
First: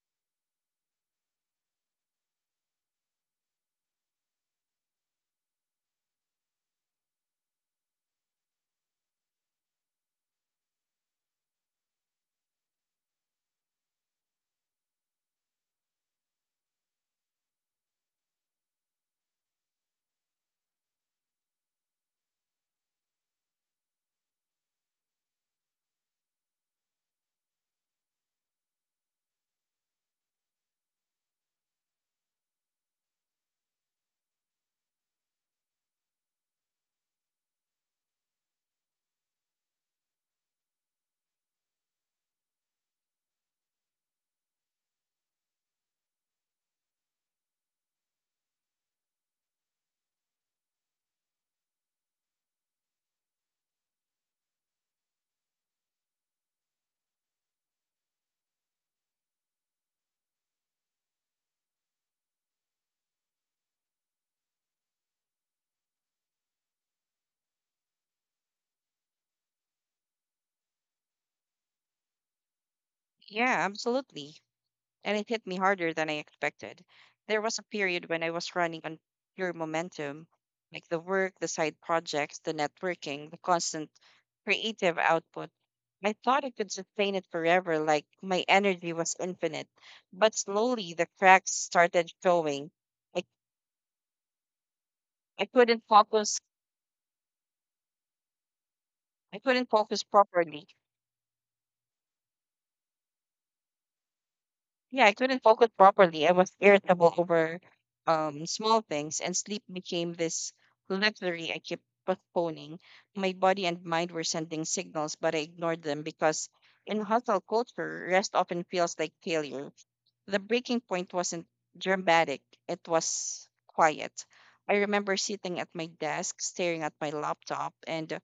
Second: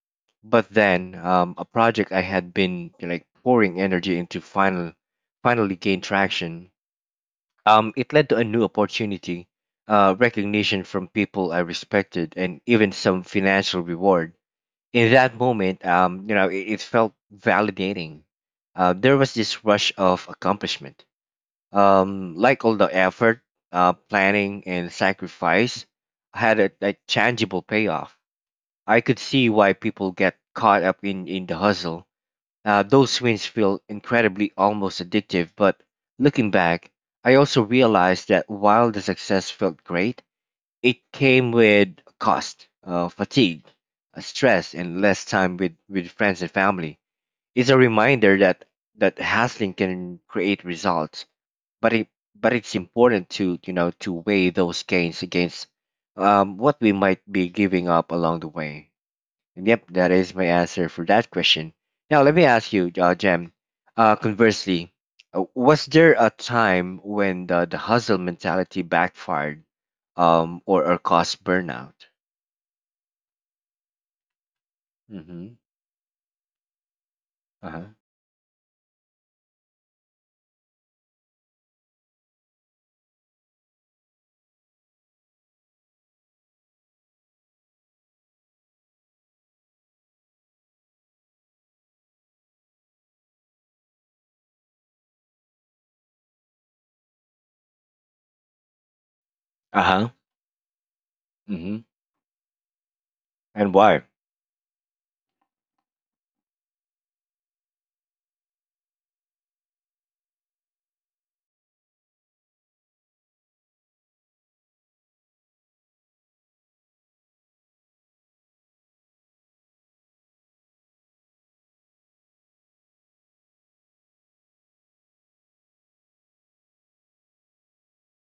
A: But then, a project I had been like pouring energy into finally gained traction. It led to a new opportunity, recognition from people I respected, and even some financial reward. In that moment, it felt validating. There was this rush of accomplishment. Like all the effort, planning, and sacrifice had a tangible payoff. I could see why people get caught up in the hustle. Those wins feel incredibly almost addictive, but looking back, I also realized that while the success felt great, it came with cost, fatigue, stress, and less time with friends and family. It's a reminder that hustling can create results, but it but it's important to weigh those gains against, what we might be giving up along the way. Yep, that is my answer for that question. Now, let me ask you, Jem. Conversely, was there a time when the hustle mentality backfired, or caused burnout?
B: Yeah, absolutely. And it hit me
A: Mm-hmm.
B: harder than I expected. There was a
A: Uh huh.
B: period when I was running on pure momentum, like the work, the side projects, the networking, the constant creative output. I thought I could sustain it forever, like my energy was infinite. But slowly the cracks started showing. I, I couldn't focus. I couldn't
A: Uh
B: focus
A: huh.
B: properly.
A: Mm-hmm. And why?
B: Yeah, I couldn't focus properly. I was irritable over small things, and sleep became this luxury I kept postponing. My body and mind were sending signals, but I ignored them, because in hustle culture, rest often feels like failure. The breaking point wasn't dramatic, it was quiet. I remember sitting at my desk, staring at my laptop, and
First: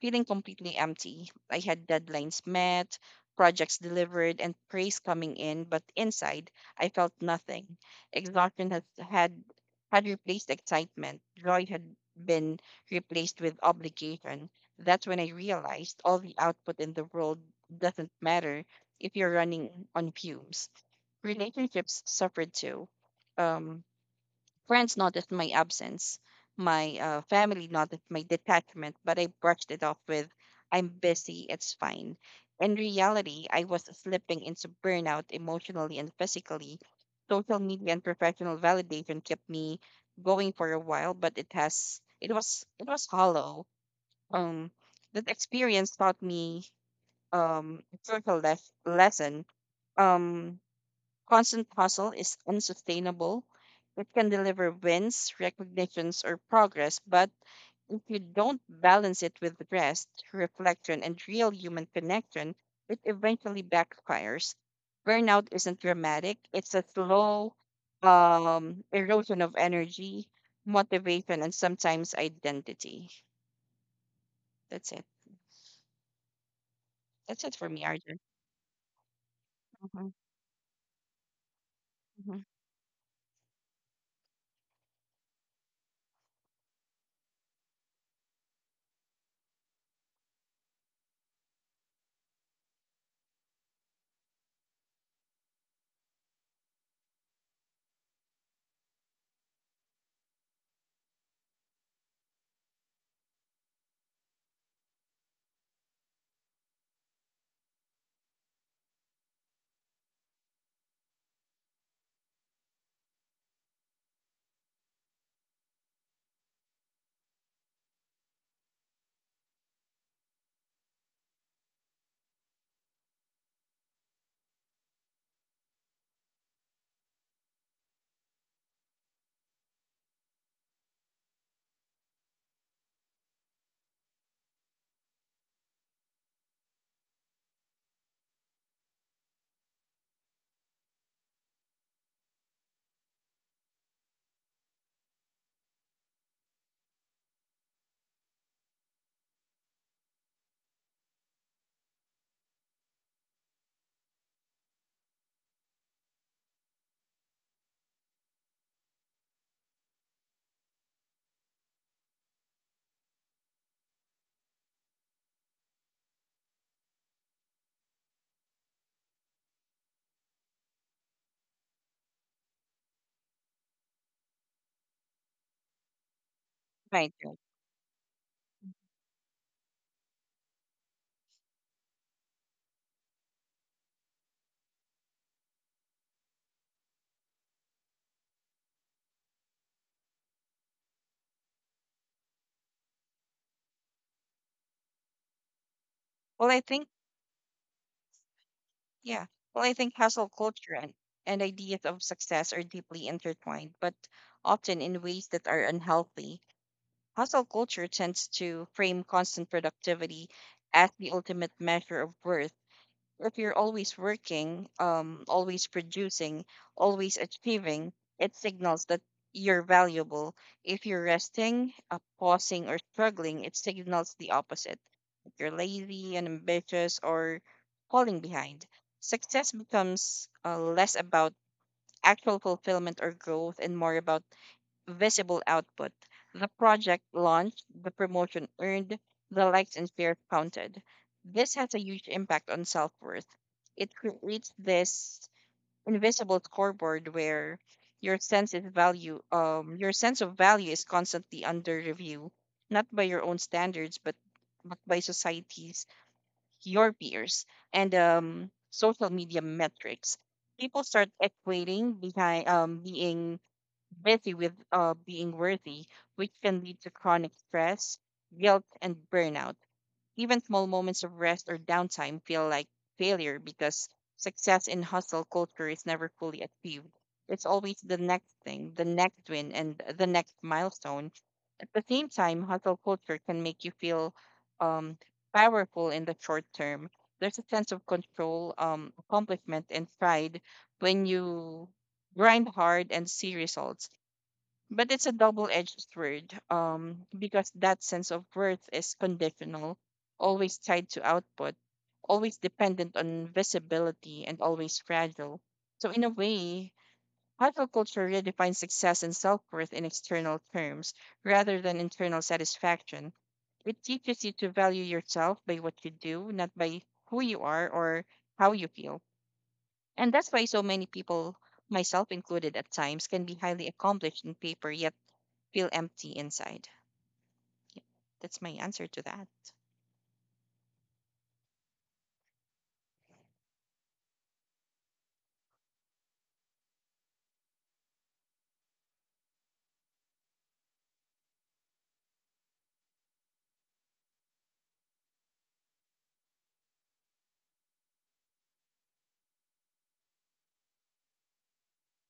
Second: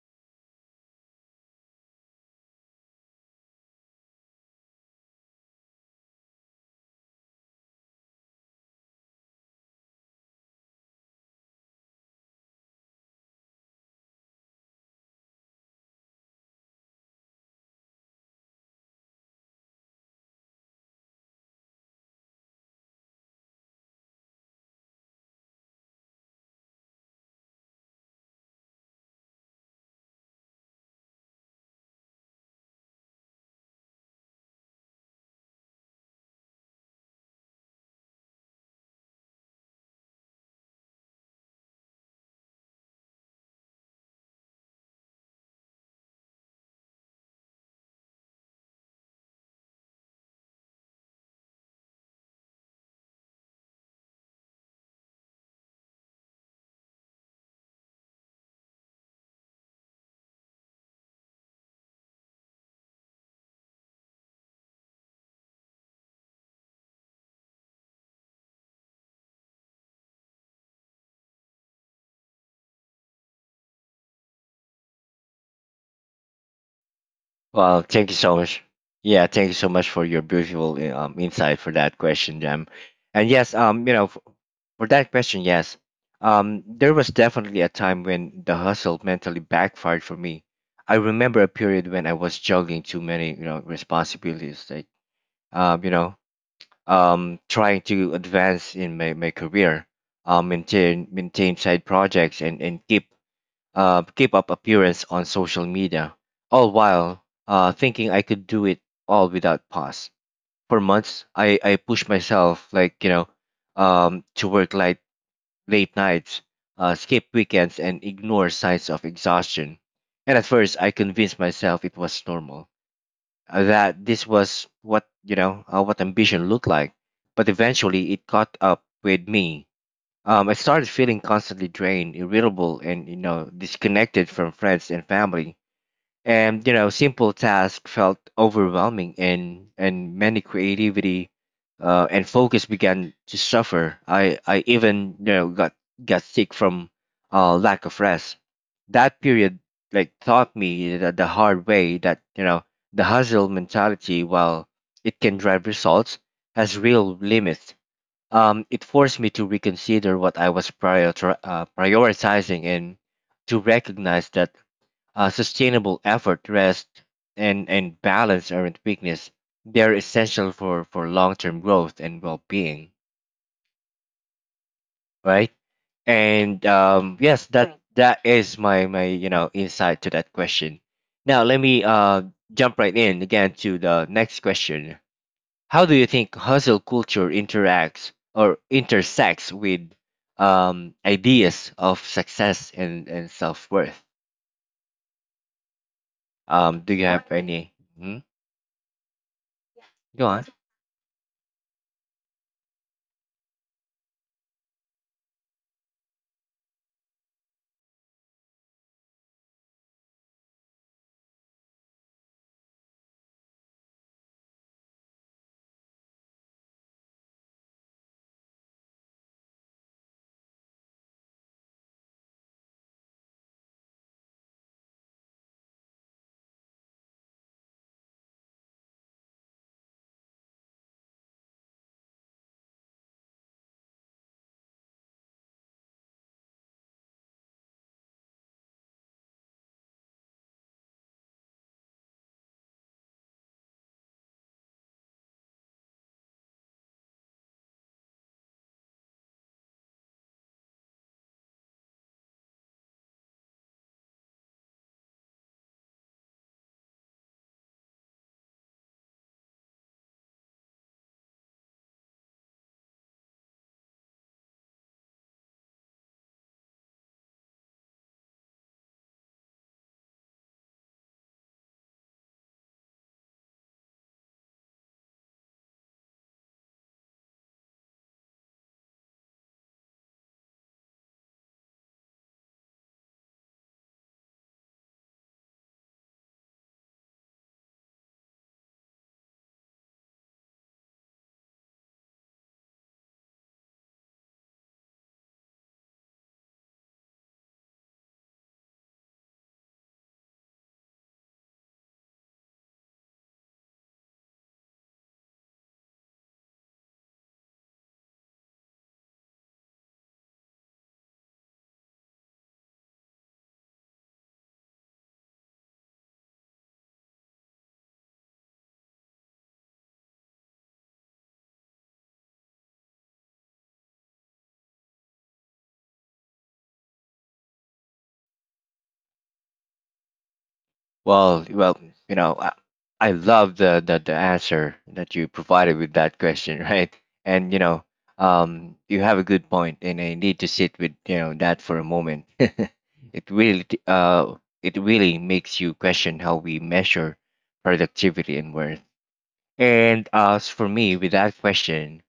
B: feeling completely empty. I had deadlines met, projects delivered, and praise coming in, but inside, I felt nothing. Exhaustion had replaced excitement, joy had been replaced with obligation. That's when I realized all the output in the world doesn't matter if you're running on fumes. Relationships suffered too. Um, Friends noticed my absence. My family noticed my detachment, but I brushed it off with, I'm busy, it's fine. In reality, I was slipping into burnout emotionally and physically. Social media and professional validation kept me going for a while, but it was hollow. Um, that experience taught me a crucial lesson. Um, Constant hustle is unsustainable. It can deliver wins, recognitions, or progress, but if you don't balance it with rest, reflection, and real human connection, it eventually backfires. Burnout isn't dramatic, it's a slow erosion of energy, motivation, and sometimes identity. That's it. That's it for
A: Well,
B: me,
A: thank you
B: Arjun.
A: so much. Yeah, thank you so much for
B: Mhm,
A: your beautiful insight for that
B: mhm.
A: question, Jam. And yes, for that question, yes, there was definitely a time when the hustle mentally backfired for me. I remember a period when I was juggling too many, responsibilities, like, um, you know, trying to advance in my, my career, maintain side projects and, keep up appearance on social media, all while thinking I could do it all without pause. For months, I pushed myself, like, to work like late nights, skip weekends, and ignore signs of exhaustion. And at first, I convinced myself it was normal, that this was what, what ambition looked like. But eventually, it caught up with me. I started feeling constantly drained, irritable, and, disconnected from friends and family. And, simple tasks felt overwhelming, and, many creativity and focus began to suffer. I even you know got sick from lack of rest. That period like taught me the hard way that, the hustle mentality, while it can drive results, has real limits. It forced me to reconsider what I was prioritizing, and to recognize that, sustainable effort, rest, and balance aren't weakness. They're essential for long term growth and well being, right? And
B: Right. Right.
A: yes, that Right. that is my insight to that question. Now let me jump right in again to the next question. How do you think hustle culture interacts or intersects with, ideas of success and self worth?
B: Well, I think
A: Do you have any? Hmm?
B: Yeah. Well, I think
A: Go
B: hustle
A: on.
B: culture and ideas of success are deeply intertwined, but often in ways that are unhealthy. Hustle culture tends to frame constant productivity as the ultimate measure of worth: if you're always working, always producing, always achieving, it signals that you're valuable. If you're resting, pausing, or struggling, it signals the opposite. If you're lazy, and ambitious, or falling behind, success becomes less about actual fulfillment or growth and more about visible output. The project launched, the promotion earned, the likes and shares counted. This has a huge impact on self worth. It creates this invisible scoreboard where your sense of value is constantly under review, not by your own standards, but by society's, your peers, and social media metrics. People start equating behind being busy with being worthy, which can lead to chronic stress, guilt, and burnout. Even small moments of rest or downtime feel like failure, because success in hustle culture is never fully achieved. It's always the next thing, the next win, and the next milestone. At the same time, hustle culture can make you feel um, powerful in the short term. There's a sense of control, accomplishment, and pride when you grind hard and see results, but it's a double-edged sword, because that sense of worth is conditional, always tied to output, always dependent on visibility, and always fragile. So, in a way, hustle culture redefines success and self-worth in external terms rather than internal satisfaction. It teaches you to value yourself by what you do, not by who you are or how you feel. And that's why so many people, myself included at times, can be highly accomplished on paper yet feel empty inside. Yeah, that's my answer to that.
A: Well, you know, I, I love the answer that you provided with that question, right? And you have a good point, and I need to sit with, that for a moment. It really, it really makes you question how we measure productivity and worth. And as for me, with that question,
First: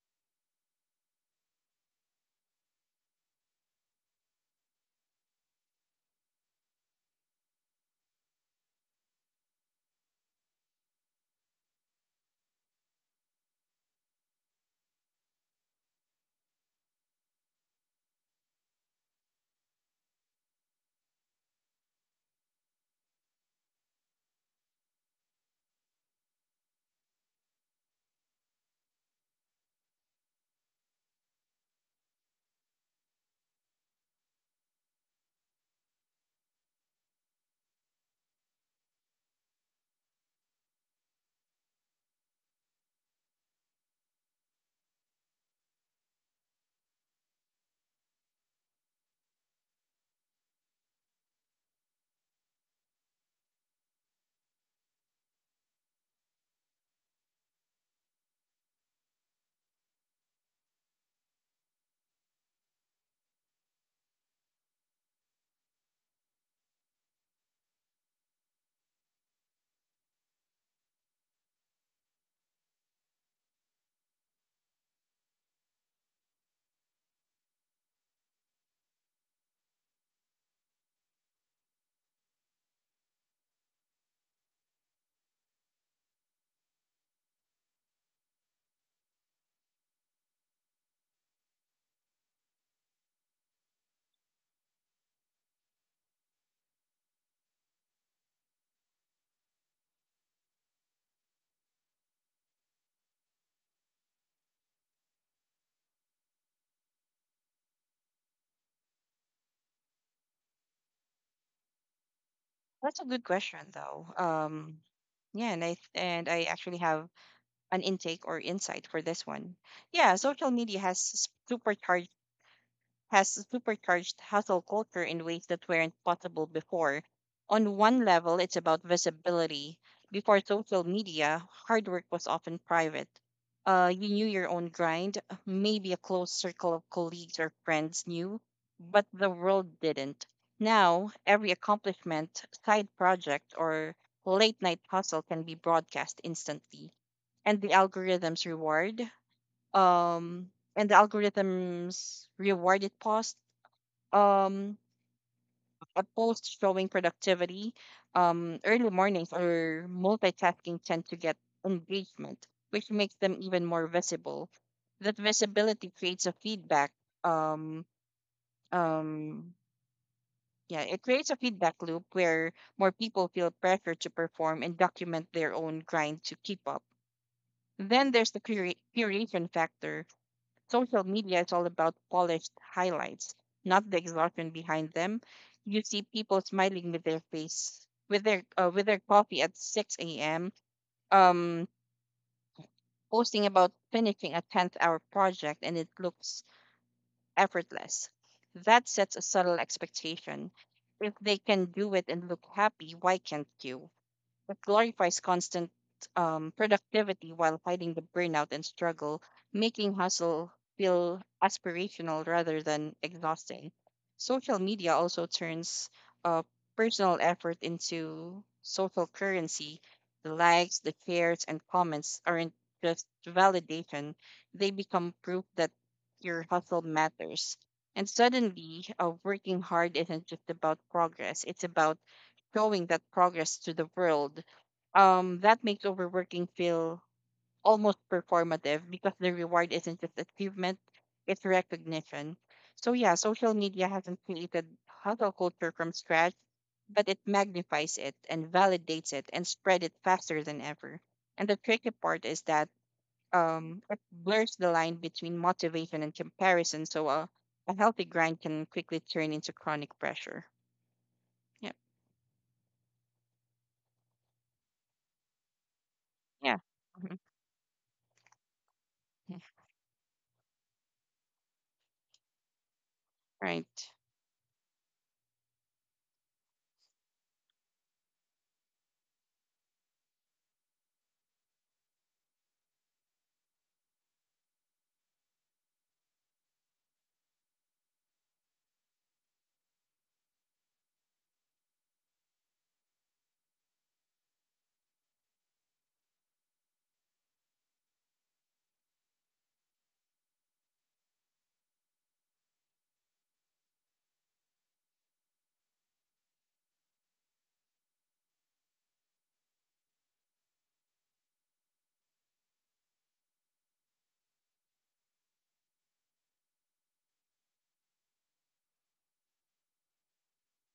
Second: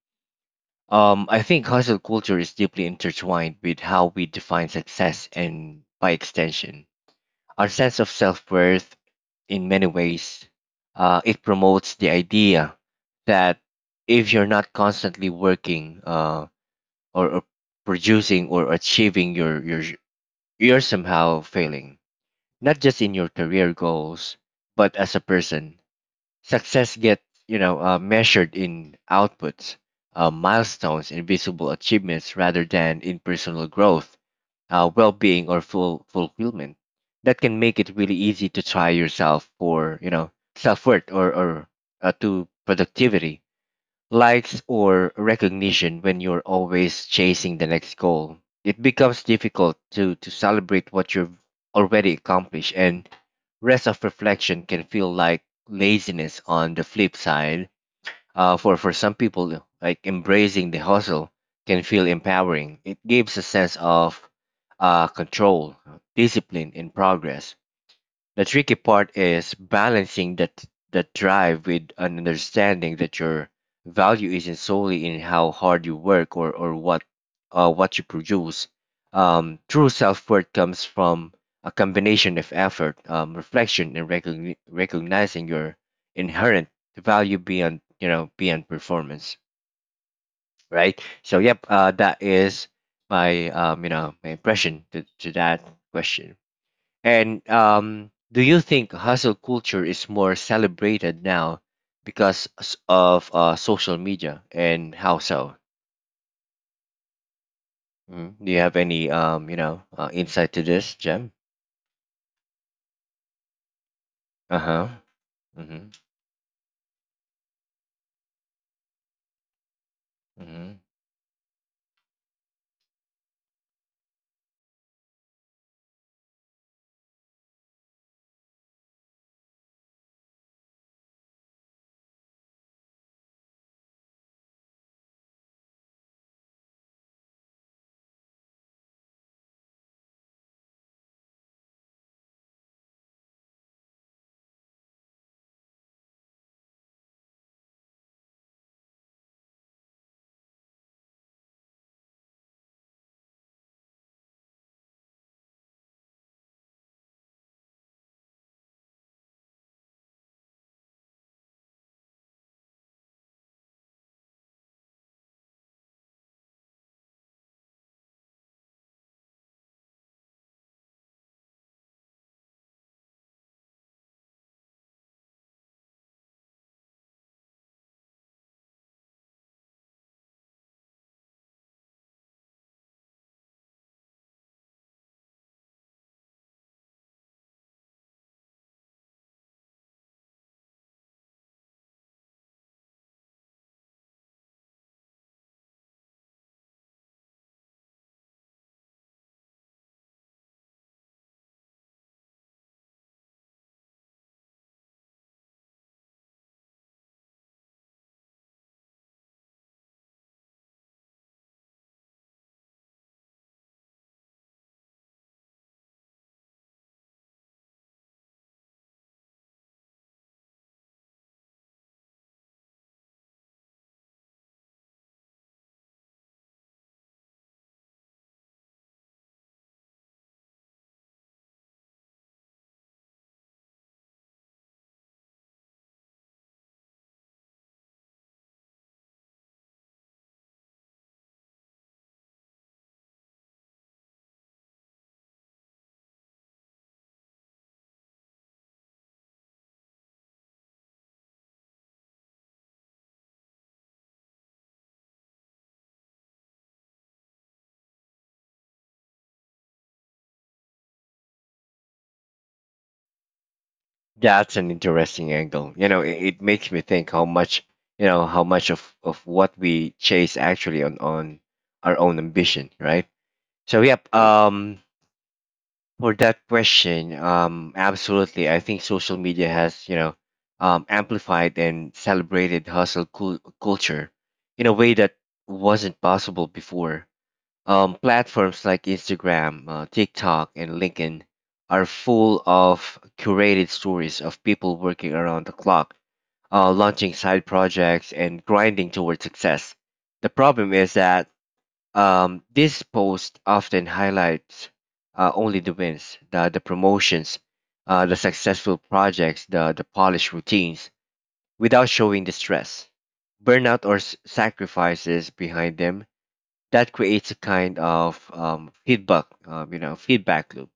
A: I think hustle culture is deeply intertwined with how we define success and, by extension, our sense of self worth in many ways. It promotes the idea that if you're not constantly working, or producing or achieving you're somehow failing, not just in your career goals, but as a person. Success gets, measured in outputs, milestones, and visible achievements rather than in personal growth, well-being, or full fulfillment. That can make it really easy to try yourself for, self-worth or to productivity, likes or recognition. When you're always chasing the next goal, it becomes difficult to celebrate what you've already accomplished, and rest of reflection can feel like laziness. On the flip side, for some people, like embracing the hustle can feel empowering. It gives a sense of, control, discipline and progress. The tricky part is balancing that, drive with an understanding that your value isn't solely in how hard you work or what, what you produce. True self worth comes from a combination of effort, reflection, and recognizing your inherent value beyond, beyond performance. Right. So yep, that is my, my impression to that question. And do you think hustle culture is more celebrated now because of social media, and how so? Mm, do you have any, insight to this, Jem?
B: That's a good question, though.
A: Uh-huh.
B: Yeah, and I
A: Mm-hmm.
B: and I actually have an intake or insight for this one. Yeah, social media
A: Mm-hmm.
B: supercharged has supercharged hustle culture in ways that weren't possible before. On one level, it's about visibility. Before social media, hard work was often private. You knew your own grind, maybe a close circle of colleagues or friends knew, but the world didn't. Now, every accomplishment, side project, or late night hustle can be broadcast instantly. And the algorithms reward um and the algorithms reward it pause um a post showing productivity, early mornings or multitasking, tend to get engagement, which makes them even more visible. That visibility creates a feedback um um loop where more people feel pressure to perform and document their own grind to keep up. Then there's the curation factor. Social media is all about polished highlights, not the exhaustion behind them. You see people smiling with their face, with their coffee at 6 a.m. Um, Posting about finishing a 10th-hour project, and it looks effortless. That sets a subtle expectation. If they can do it and look happy, why can't you? That glorifies constant productivity while hiding the burnout and struggle, making hustle feel aspirational rather than exhausting. Social media also turns uh, personal effort into social currency. The likes, the shares, and comments aren't just validation, they become proof that your hustle matters. And suddenly, working hard isn't just about progress, it's about showing that progress to the world. That makes overworking feel almost performative because the reward isn't just achievement, it's recognition. So, yeah, social media hasn't created hustle culture from scratch, but it magnifies it and validates it and spread it faster than ever. And the tricky part is that it blurs the line between motivation and comparison. So, a healthy grind can quickly turn into chronic pressure. Yep.
A: That's an interesting angle. You know, it
B: Yeah.
A: makes me think
B: Mhm.
A: how much, how much of what we chase actually on our own ambition, right? So
B: Right.
A: yep. For that question, absolutely. I think social media has, amplified and celebrated hustle cul culture in a way that wasn't possible before. Platforms like Instagram, TikTok, and LinkedIn are full of curated stories of people working around the clock, launching side projects, and grinding toward success. The problem is that, this post often highlights, only the wins, the promotions, the successful projects, the polished routines, without showing the stress, burnout, or sacrifices behind them. That creates a kind of, feedback, feedback loop.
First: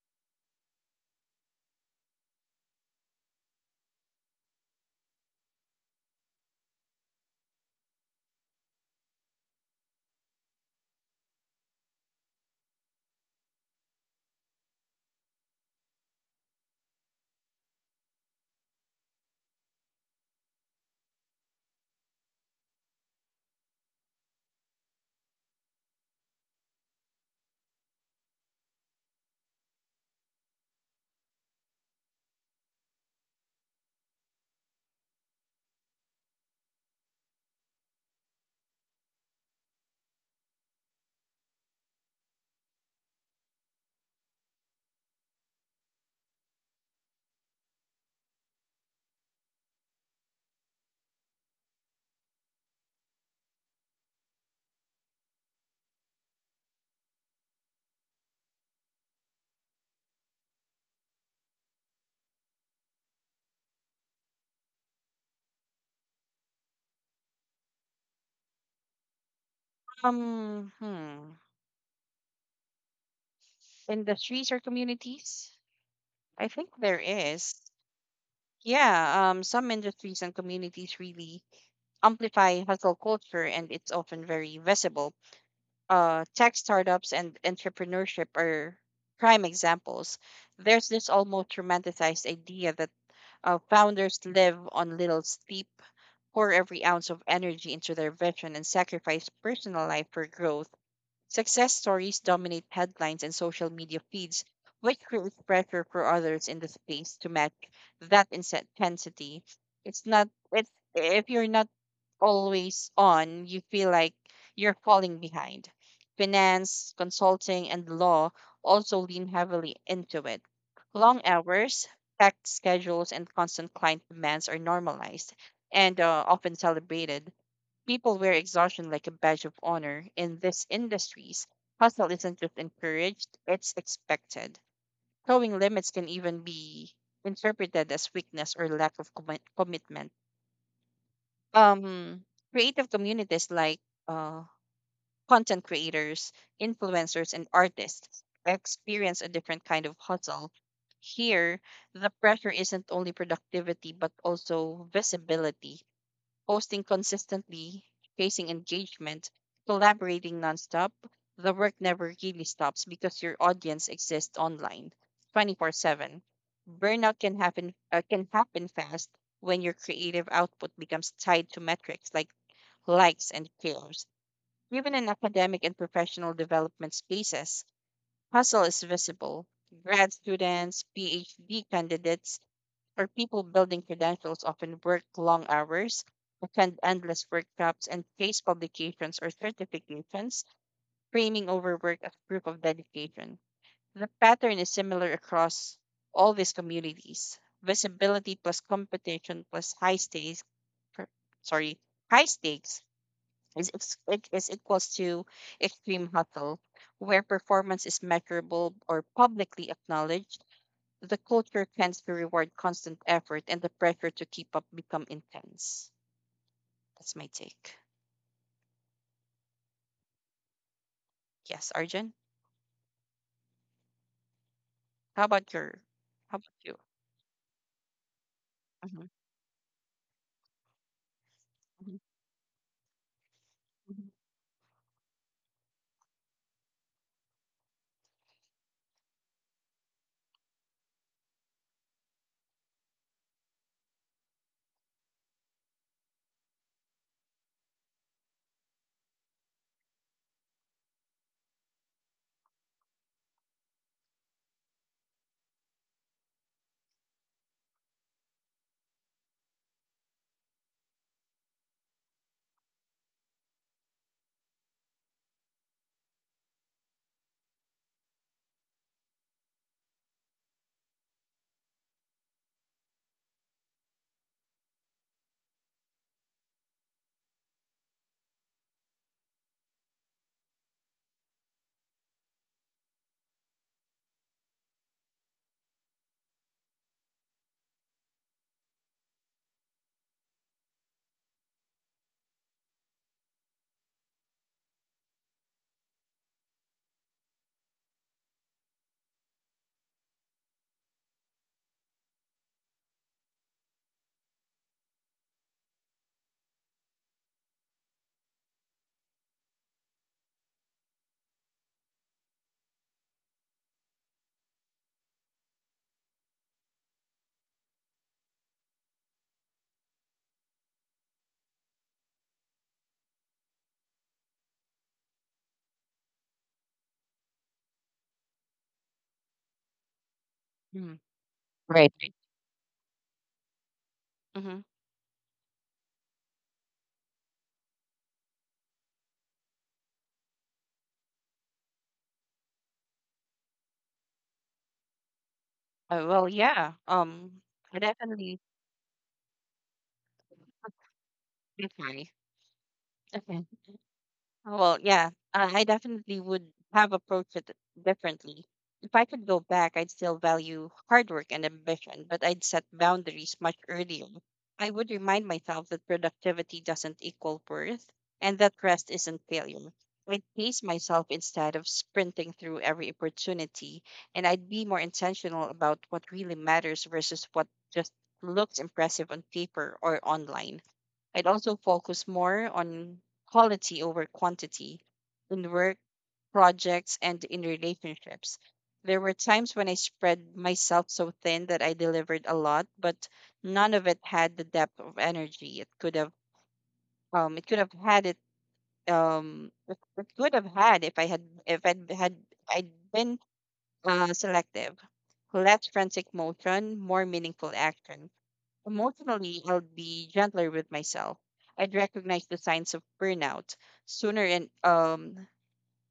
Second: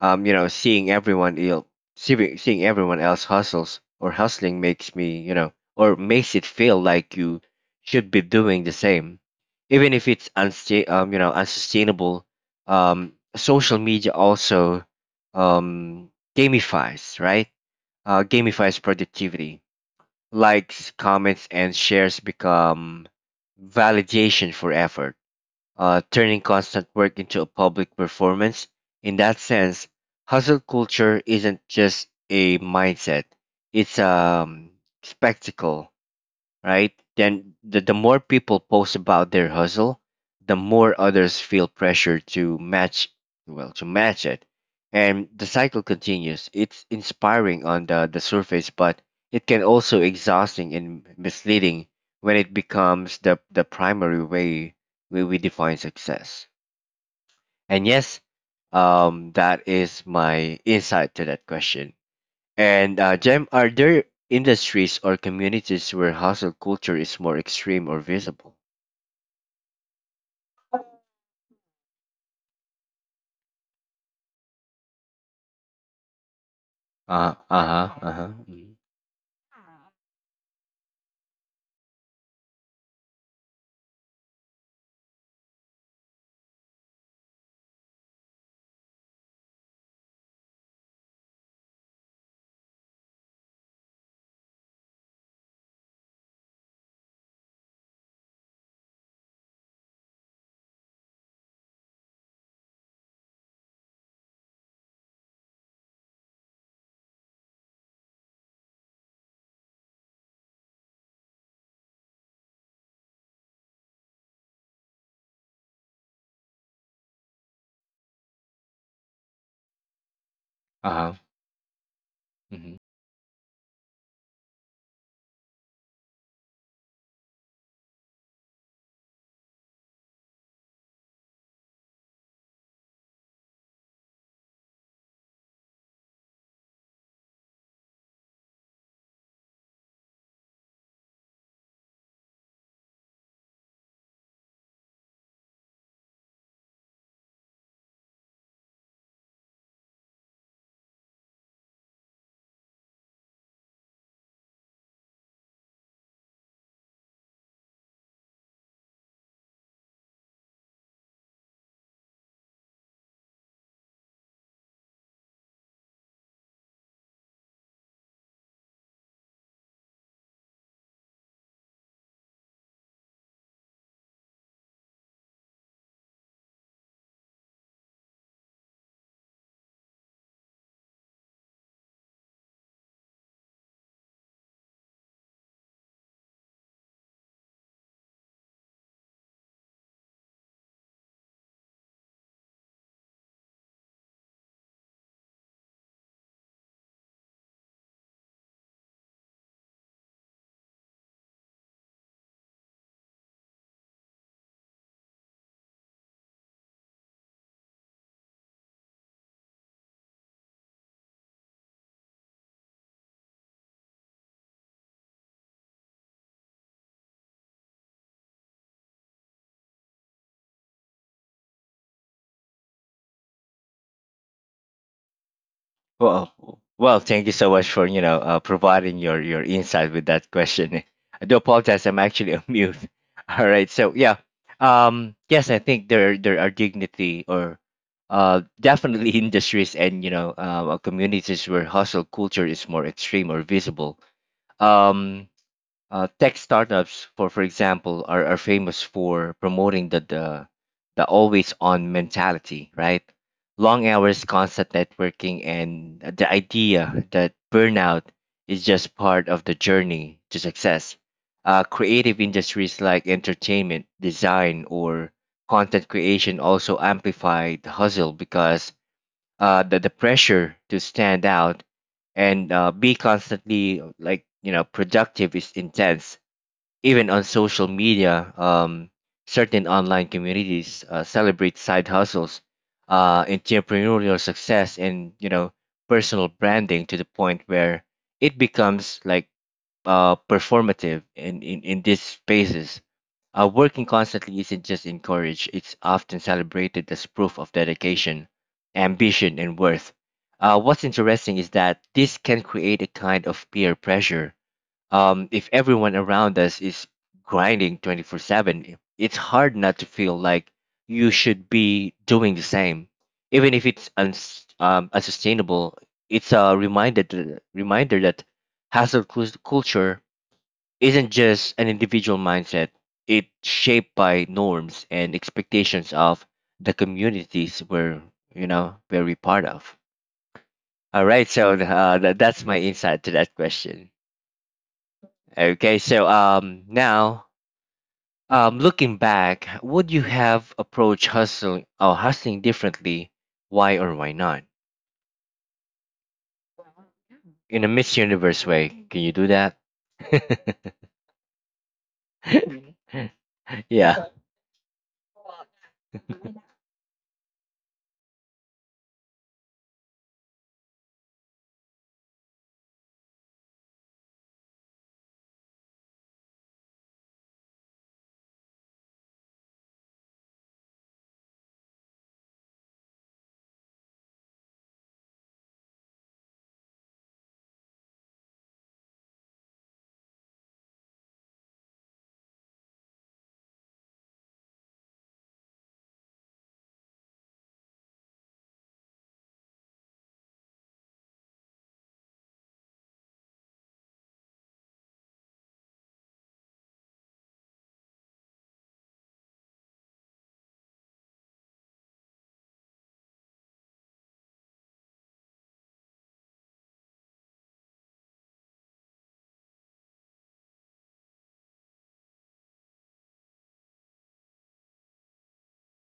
A: Um, you know, seeing everyone ill, seeing seeing everyone else hustles or hustling makes me, or makes it feel like you should be doing the same, even if it's unsustainable. Social media also um gamifies, right? Gamifies productivity. Likes, comments, and shares become validation for effort turning constant work into a public performance. In that sense, hustle culture isn't just a mindset, it's a spectacle, right? Then the more people post about their hustle, the more others feel pressure to match, to match it. And the cycle continues. It's inspiring on the surface, but it can also exhausting and misleading when it becomes the primary way we define success. And yes, that is my insight to that question. And Jem, are there industries or communities where hustle culture is more extreme or visible?
B: Um, hmm. Industries or communities? I think there
A: Uh
B: is.
A: uh huh uh huh
B: Yeah, some industries and communities really amplify hustle culture, and it's often very visible. Tech startups and entrepreneurship are prime examples. There's this almost romanticized idea that founders live on little steep, pour every ounce of energy into their vision, and sacrifice personal life for growth. Success stories dominate headlines and social media feeds, which creates pressure for others in the space to match that intensity. It's if you're not always on, you feel like you're falling behind. Finance, consulting, and law also lean heavily into it.
A: uh huh.
B: Long hours, packed
A: Hmm.
B: schedules, and constant client demands are normalized and often celebrated. People wear exhaustion like a badge of honor. In these industries, hustle isn't just encouraged, it's expected. Towing limits can even be interpreted as weakness or lack of commitment. Um, creative communities like uh, content creators, influencers, and artists experience a different kind of hustle. Here, the pressure isn't only productivity, but also visibility, posting consistently, chasing engagement, collaborating nonstop. The work never really stops because your audience exists online 24/7. Burnout can happen can happen fast when your creative output becomes tied to metrics like likes and shares. Even in academic and professional development spaces, hustle is visible. Grad students, PhD candidates, or people building credentials often work long hours, attend endless workshops, and chase publications or certifications, framing overwork as proof of dedication. The pattern is similar across all these communities. Visibility plus competition plus high stakes, per- sorry, high stakes is, ex- it is equals to extreme hustle. Where performance is measurable or publicly acknowledged, the culture tends to reward constant effort and the pressure to keep up become intense. That's my take. Yes, Arjun. How about your
A: Well,
B: how about you?
A: well, thank you so much for providing
B: Mm-hmm.
A: your insight with that question. I do apologize. I'm actually on mute. All right. So yeah, yes, I think there are dignity or definitely industries and communities where hustle culture is more extreme or visible. Um, Tech startups, for example, are famous for promoting the always on mentality, right? Long hours, constant networking, and the idea that burnout is just part of the journey to success. Creative industries like entertainment, design, or content creation also amplify the hustle because the pressure to stand out and be constantly productive is intense even on social media. Certain online communities celebrate side hustles, entrepreneurial success, and personal branding to the point where it becomes like performative in, in these spaces. Working constantly isn't just encouraged, it's often celebrated as proof of dedication, ambition, and worth. What's interesting is that this can create a kind of peer pressure. If everyone around us is grinding 24/7, it's hard not to feel like you should be doing the same. Even if it's unsustainable, it's a reminder that hustle culture isn't just an individual mindset, it's shaped by norms and expectations of the communities we're, you know, very part of.
B: Hmm.
A: All right, so
B: Right.
A: that's my insight to that question.
B: Hmm.
A: Okay, so now, looking back, would you have approached hustling differently? Why or why not?
B: Yeah.
A: In a
B: I
A: Miss
B: definitely.
A: Universe way, can you do that?
B: Okay. Okay.
A: Yeah.
B: Well, yeah, I definitely would have approached it differently. If I could go back, I'd still value hard work and ambition, but I'd set boundaries much earlier. I would remind myself that productivity doesn't equal worth and that rest isn't failure. I'd pace myself instead of sprinting through every opportunity, and I'd be more intentional about what really matters versus what just looks impressive on paper or online. I'd also focus more on quality over quantity in work, projects, and in relationships. There were times when I spread myself so thin that I delivered a lot, but none of it had the depth of energy it could have had it it it could have had if I'd been selective. Less frantic motion, more meaningful action. Emotionally, I'll be gentler with myself. I'd recognize the signs of burnout sooner and um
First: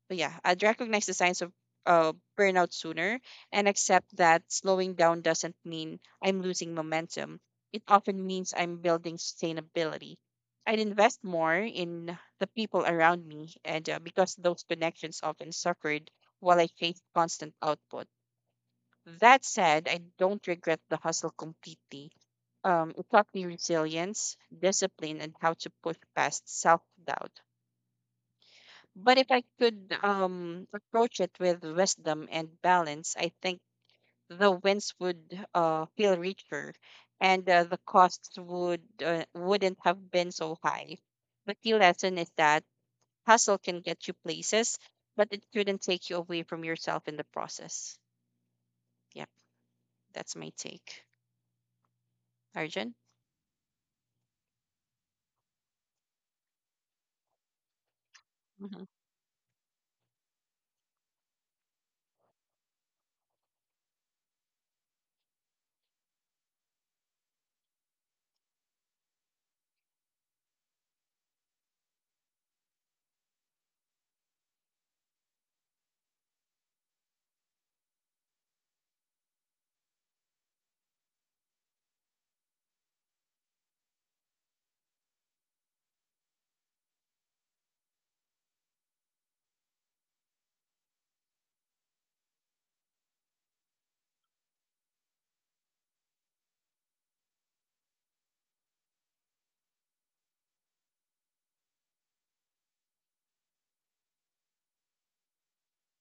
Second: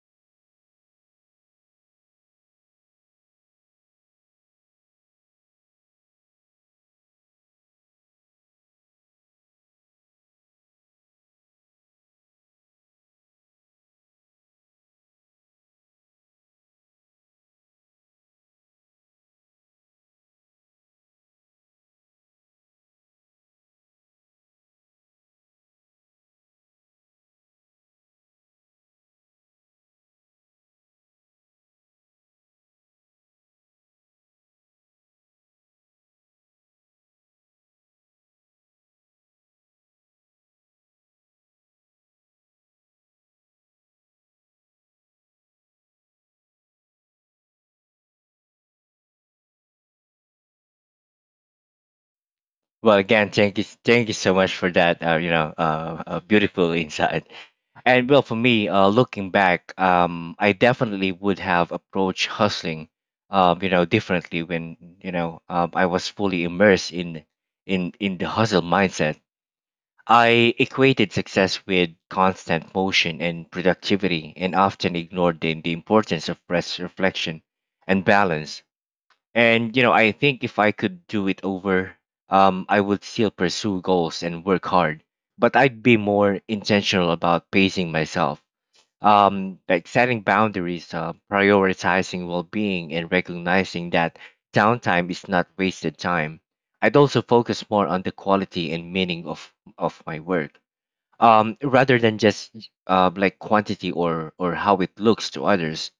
B: but yeah, I'd recognize the signs of burnout sooner and accept that slowing down doesn't mean I'm losing momentum. It often means I'm building sustainability. I'd invest more in the people around me and because those connections often suffered while I chased constant output. That said, I don't regret the hustle completely. It taught me resilience, discipline, and how to push past self doubt. But if I could approach it with wisdom and balance, I think the wins would feel richer, and the costs wouldn't have been so high. The key lesson is that hustle can get you places, but it couldn't take you away from yourself in the process. Yep, that's my take. Arjun.
A: Well, thank you so much for that. Beautiful insight. And well, for me,
B: Hmm.
A: looking back, I definitely would have approached hustling, differently. When I was fully immersed in the hustle mindset, I equated success with constant motion and productivity and often ignored the importance of rest, reflection, and balance. And, you know, I think if I could do it over, I would still pursue goals and work hard, but I'd be more intentional about pacing myself. Like setting boundaries, prioritizing well being, and recognizing that downtime is not wasted time. I'd also focus more on the quality and meaning of my work, rather than just like quantity or how it looks to others.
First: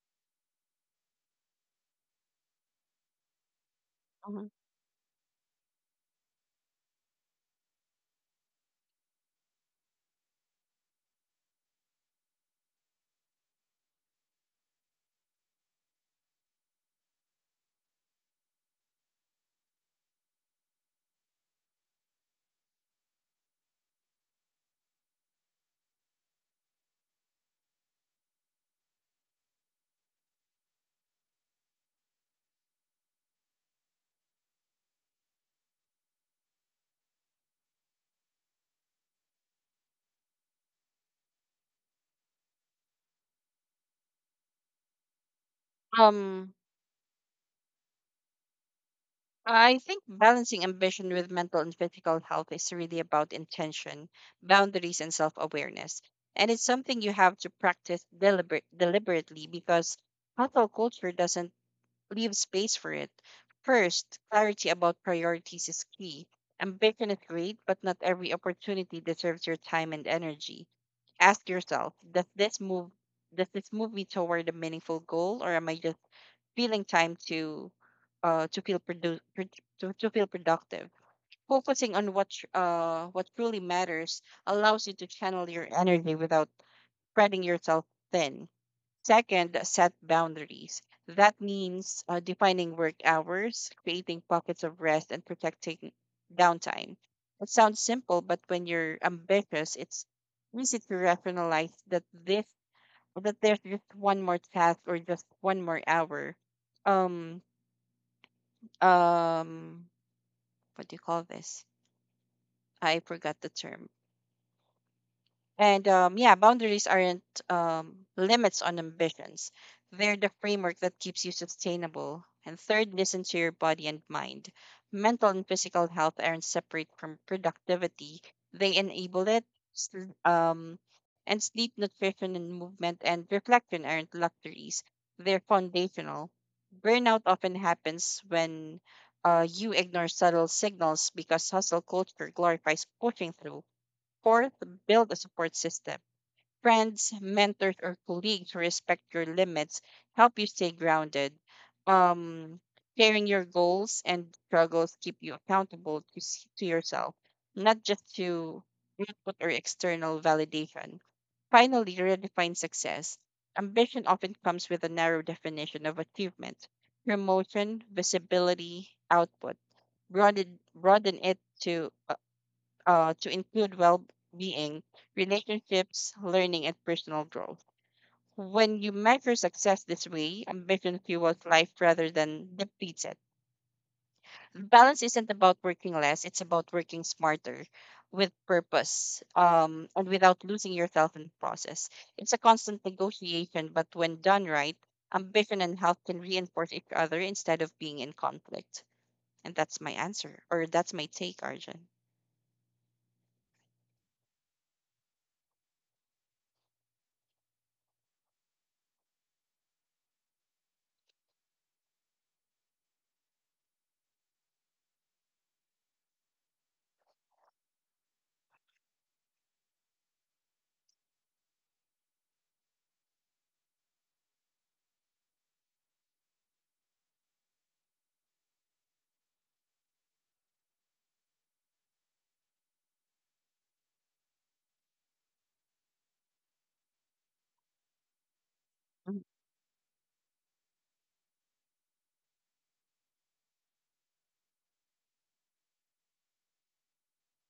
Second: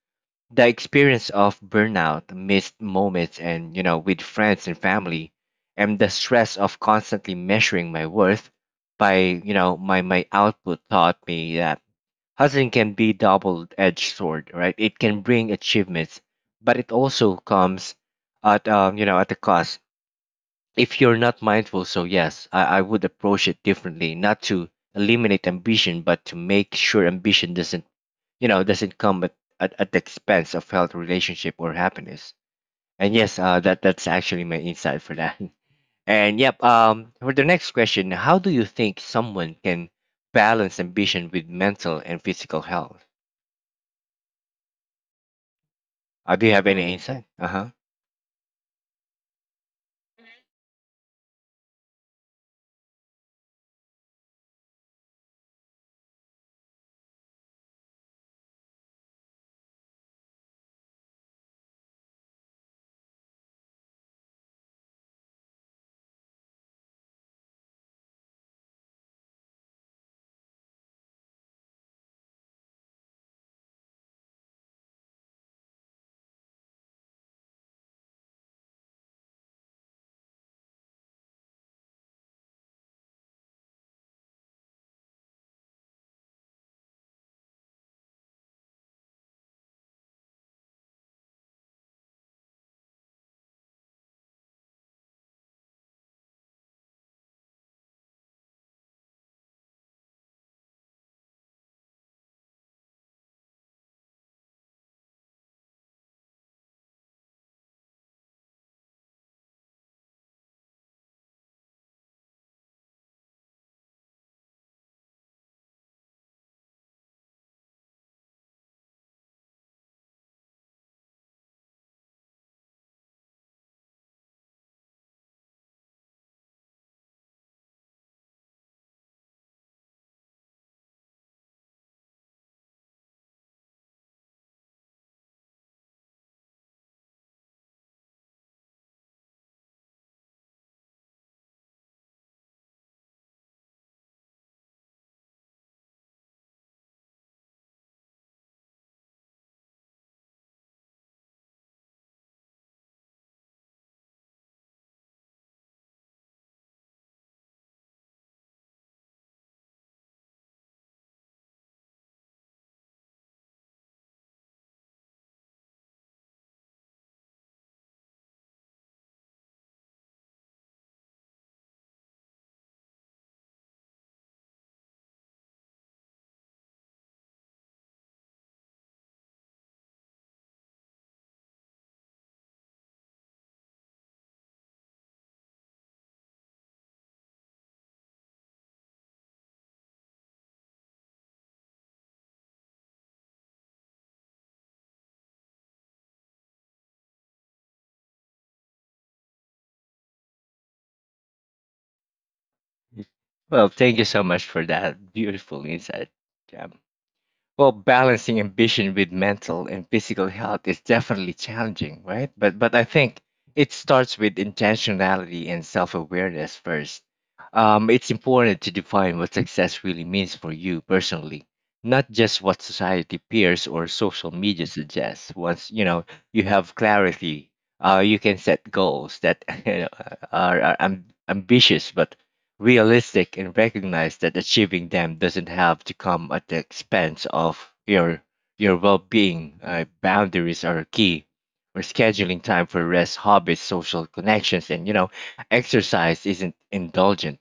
A: The experience of burnout, missed moments, and you know, with friends and family, and the stress of constantly measuring my worth by my output taught me that hustling can be double-edged sword, right? It can bring achievements, but it also comes at at the cost if you're not mindful. So, yes, I would approach it differently, not to eliminate ambition, but to make sure ambition doesn't, doesn't come at the expense of health, relationship, or happiness. And yes, that that's actually my insight for that. And yep, for the next question, how do you think someone can balance ambition with mental and physical health? Do you
B: Um,
A: have any insight? Uh huh.
B: I think balancing ambition with mental and physical health is really about intention, boundaries, and self awareness. And it's something you have to practice deliberately because hustle culture doesn't leave space for it. First, clarity about priorities is key. Ambition is great, but not every opportunity deserves your time and energy. Ask yourself, does this move me toward a meaningful goal, or am I just feeling time to feel produ- pro- to feel productive? Focusing on what truly matters allows you to channel your energy without spreading yourself thin. Second, set boundaries. That means defining work hours, creating pockets of rest, and protecting downtime. It sounds simple, but when you're ambitious, it's easy to rationalize that there's just one more task or just one more hour. um um what do you call this? I forgot the term. And yeah, boundaries aren't limits on ambitions. They're the framework that keeps you sustainable. And third, listen to your body and mind. Mental and physical health aren't separate from productivity, they enable it. Sl- Um, and sleep, nutrition, and movement and reflection aren't luxuries, they're foundational. Burnout often happens when you ignore subtle signals because hustle culture glorifies pushing through. Fourth, build a support system. Friends, mentors, or colleagues who respect your limits help you stay grounded. Um, Sharing your goals and struggles keep you accountable to, to yourself, not just to input or external validation. Finally, redefine success. Ambition often comes with a narrow definition of achievement, promotion, visibility, output. Broaden it to include well being, relationships, learning, and personal growth. When you measure success this way, ambition fuels life rather than depletes it. Balance isn't about working less, it's about working smarter with purpose and without losing yourself in the process. It's a constant negotiation, but when done right, ambition and health can reinforce each other instead of being in conflict. And that's my take, Arjun.
A: Well, thank you so much for that beautiful insight. Yeah. Well, balancing ambition with mental and physical health is definitely challenging, right? But I think it starts with intentionality and self-awareness first. It's important to define what success really means for you personally, not just what society, peers, or social media suggests. Once you know you have clarity, you can set goals that, you know, are ambitious but realistic, and recognize that achieving them doesn't have to come at the expense of your
B: Mm,
A: well-being. Boundaries are key. Or scheduling time for rest, hobbies, social connections, and you know, exercise isn't indulgent,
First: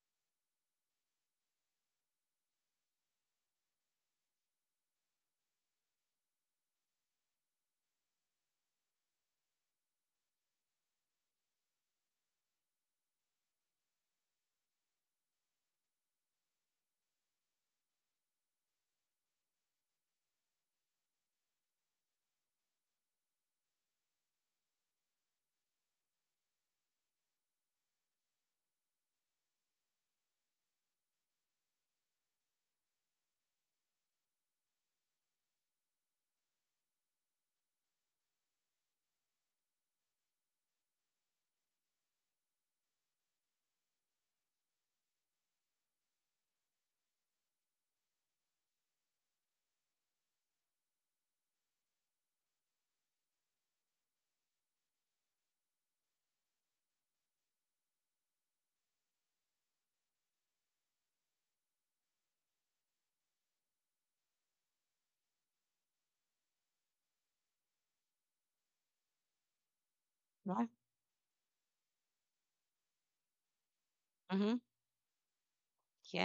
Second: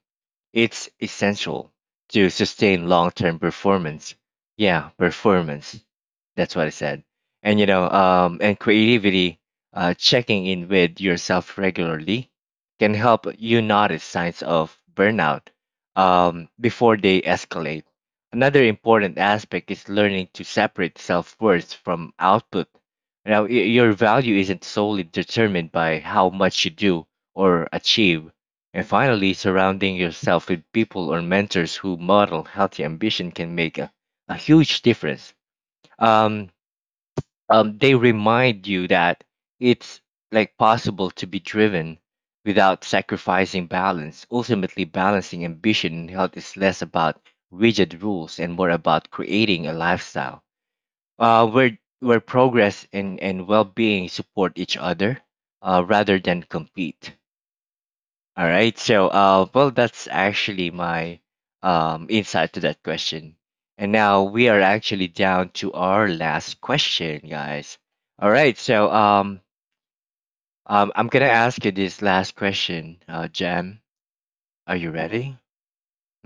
A: it's essential to sustain long term performance. Yeah, performance. That's what I said. And you know, and creativity, checking in with yourself regularly can help you notice signs of burnout before they escalate. Another important aspect is learning to separate self worth from output. Now, your value isn't solely determined by how much you do or achieve. And finally, surrounding yourself with people or mentors who model healthy ambition can make a huge difference. Um, they remind you that it's like possible to be driven without sacrificing balance. Ultimately, balancing ambition and health is less about rigid rules and more about creating a lifestyle, where progress and well-being support each other, rather than compete. All right. So, well, that's actually my insight to that question. And now we are actually down to our last question, guys. All right. So,
B: yeah.
A: I'm gonna ask you this last question, Jam.
B: Mm-hmm.
A: Are you ready?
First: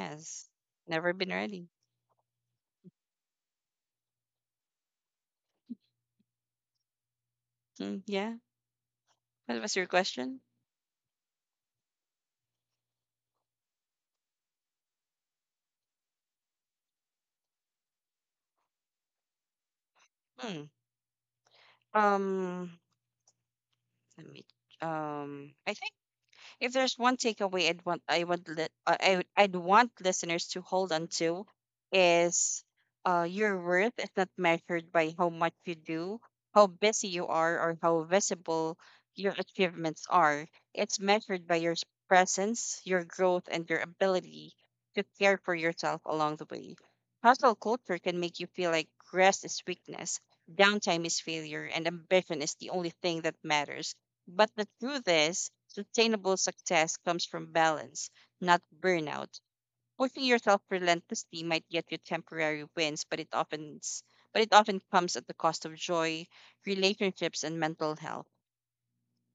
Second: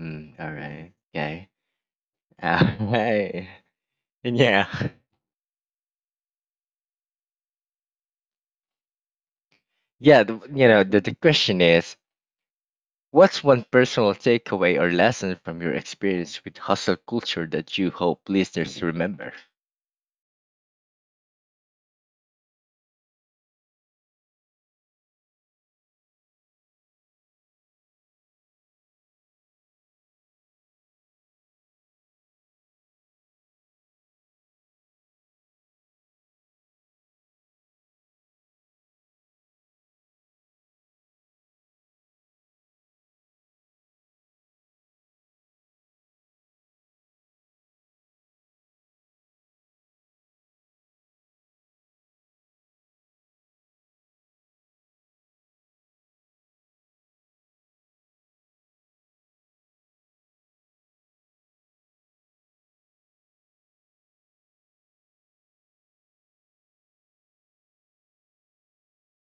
A: Mm, all right.
B: Never been
A: Okay.
B: ready.
A: All right. Yeah.
B: Mm, yeah. What was your
A: Yeah. The,
B: question?
A: you know, the question is, what's one personal takeaway or lesson from your experience with hustle culture that you hope listeners remember?
B: Hmm. Um, let me. I think if there's one takeaway I'd want I would let I would, I'd want listeners to hold on to is your worth is not measured by how much you do, how busy you are, or how visible your achievements are. It's measured by your presence, your growth, and your ability to care for yourself along the way. Hustle culture can make you feel like rest is weakness, downtime is failure, and ambition is the only thing that matters. But the truth is, sustainable success comes from balance, not burnout. Pushing yourself relentlessly might get you temporary wins, but it often comes at the cost of joy, relationships, and mental health.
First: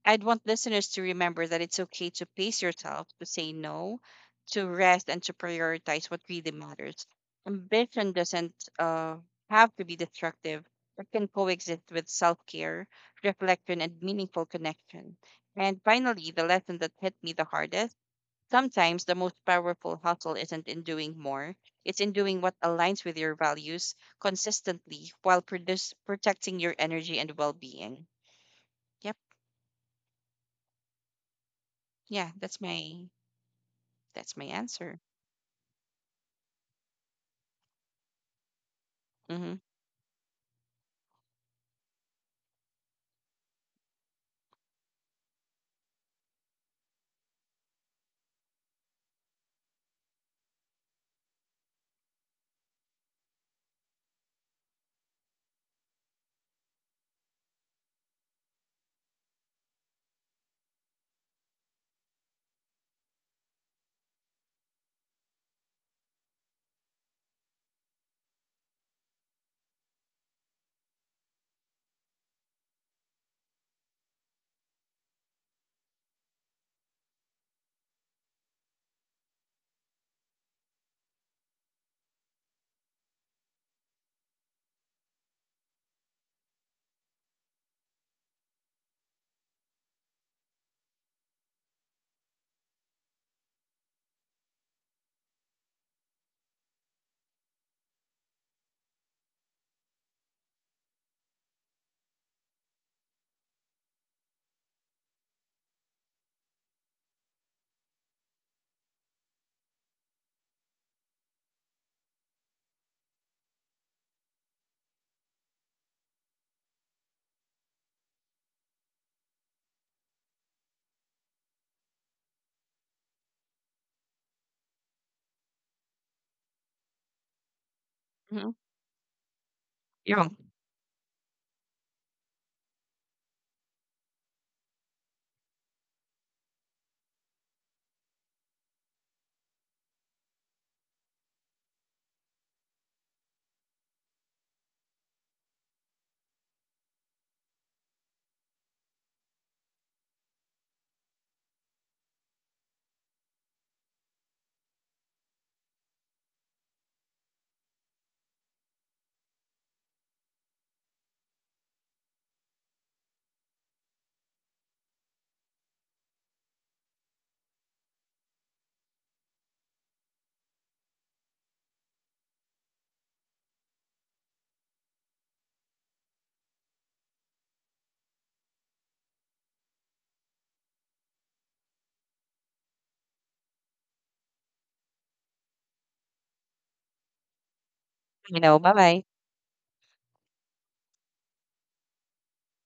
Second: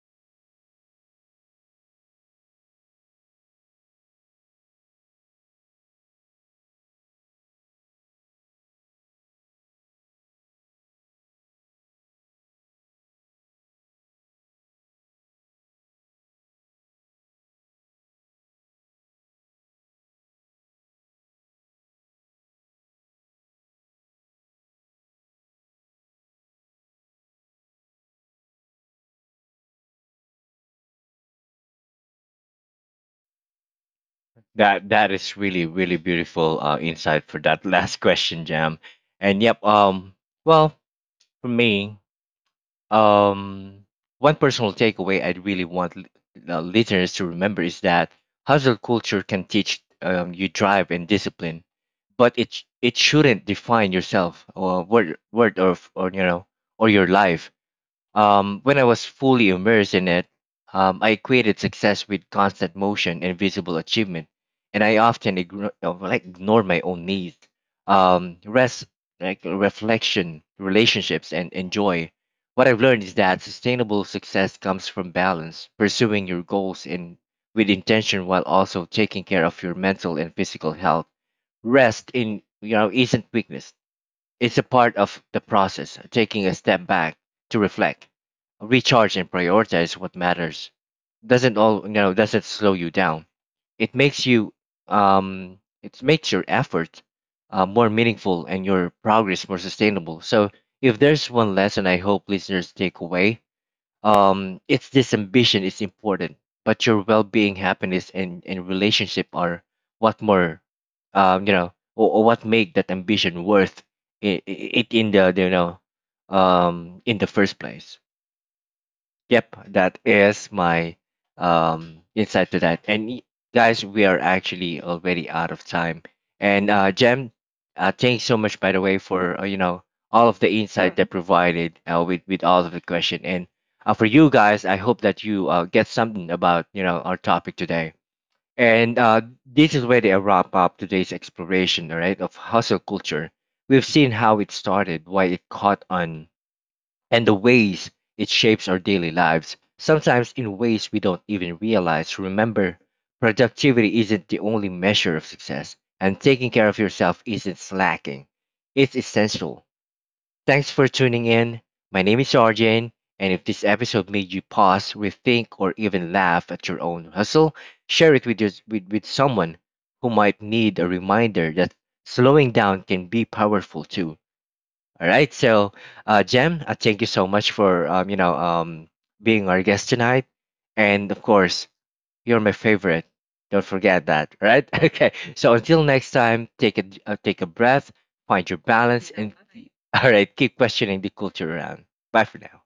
B: I'd want listeners to remember that it's okay to pace yourself, to say no, to rest, and to prioritize what really matters. Ambition doesn't uh, have to be destructive, it can coexist with self care, reflection, and meaningful connection. And finally, the lesson that hit me the hardest, sometimes the most powerful hustle isn't in doing more, it's in doing what aligns with your values consistently while protecting your energy and well being. Yep. Yeah, that's my That's my
A: That
B: answer.
A: that is really really beautiful insight for that last question, Jam.
B: Mm
A: And
B: hmm
A: yep, well, for me, um, one personal takeaway I would really want the listeners to remember is that hustle culture can teach you drive and discipline, but it shouldn't define yourself or you know or your life. When I was fully immersed in it, I equated success with constant motion and visible achievement, and I often ignore my own needs, rest, like reflection, relationships, and joy. What I've learned is that sustainable success comes from balance, pursuing your goals in with intention while also taking care of your mental and physical health. Rest in you know isn't weakness; it's a part of the process, taking a step back to reflect, recharge, and prioritize what matters. Doesn't all you know? Doesn't slow you down. It makes you it makes your effort more meaningful and your progress more sustainable. So, if there's one lesson I hope listeners take away, it's this: ambition is important, but your well-being, happiness, and relationship are what more, or what make that ambition worth it in the in the first place. Yep, that is my insight to that. And guys, we are actually already out of time. And Jem, thanks so
B: hmm.
A: much by the way for all
B: Welcome.
A: of the insight that provided, with all of the question. And for you guys, I hope that you get something about you know our topic today. And this is where they wrap up today's exploration, all right, of hustle culture. We've seen how it started, why it caught on, and the ways it shapes our daily lives, sometimes in ways we don't even realize. Remember, productivity isn't the only measure of success, and taking care of yourself isn't slacking, it's essential. Thanks for tuning in. My name is Arjane, and if this episode made you pause, rethink, or even laugh at your own hustle, share it with someone who might need a reminder that slowing down can be powerful too. All right. So, Jem, thank you so much for being our guest tonight, and of course, you're my favorite. Don't forget that, right? Okay. So until next time, take a breath,
B: You
A: find your
B: know, bye bye.
A: balance, and all right, keep questioning the culture around. Bye for now.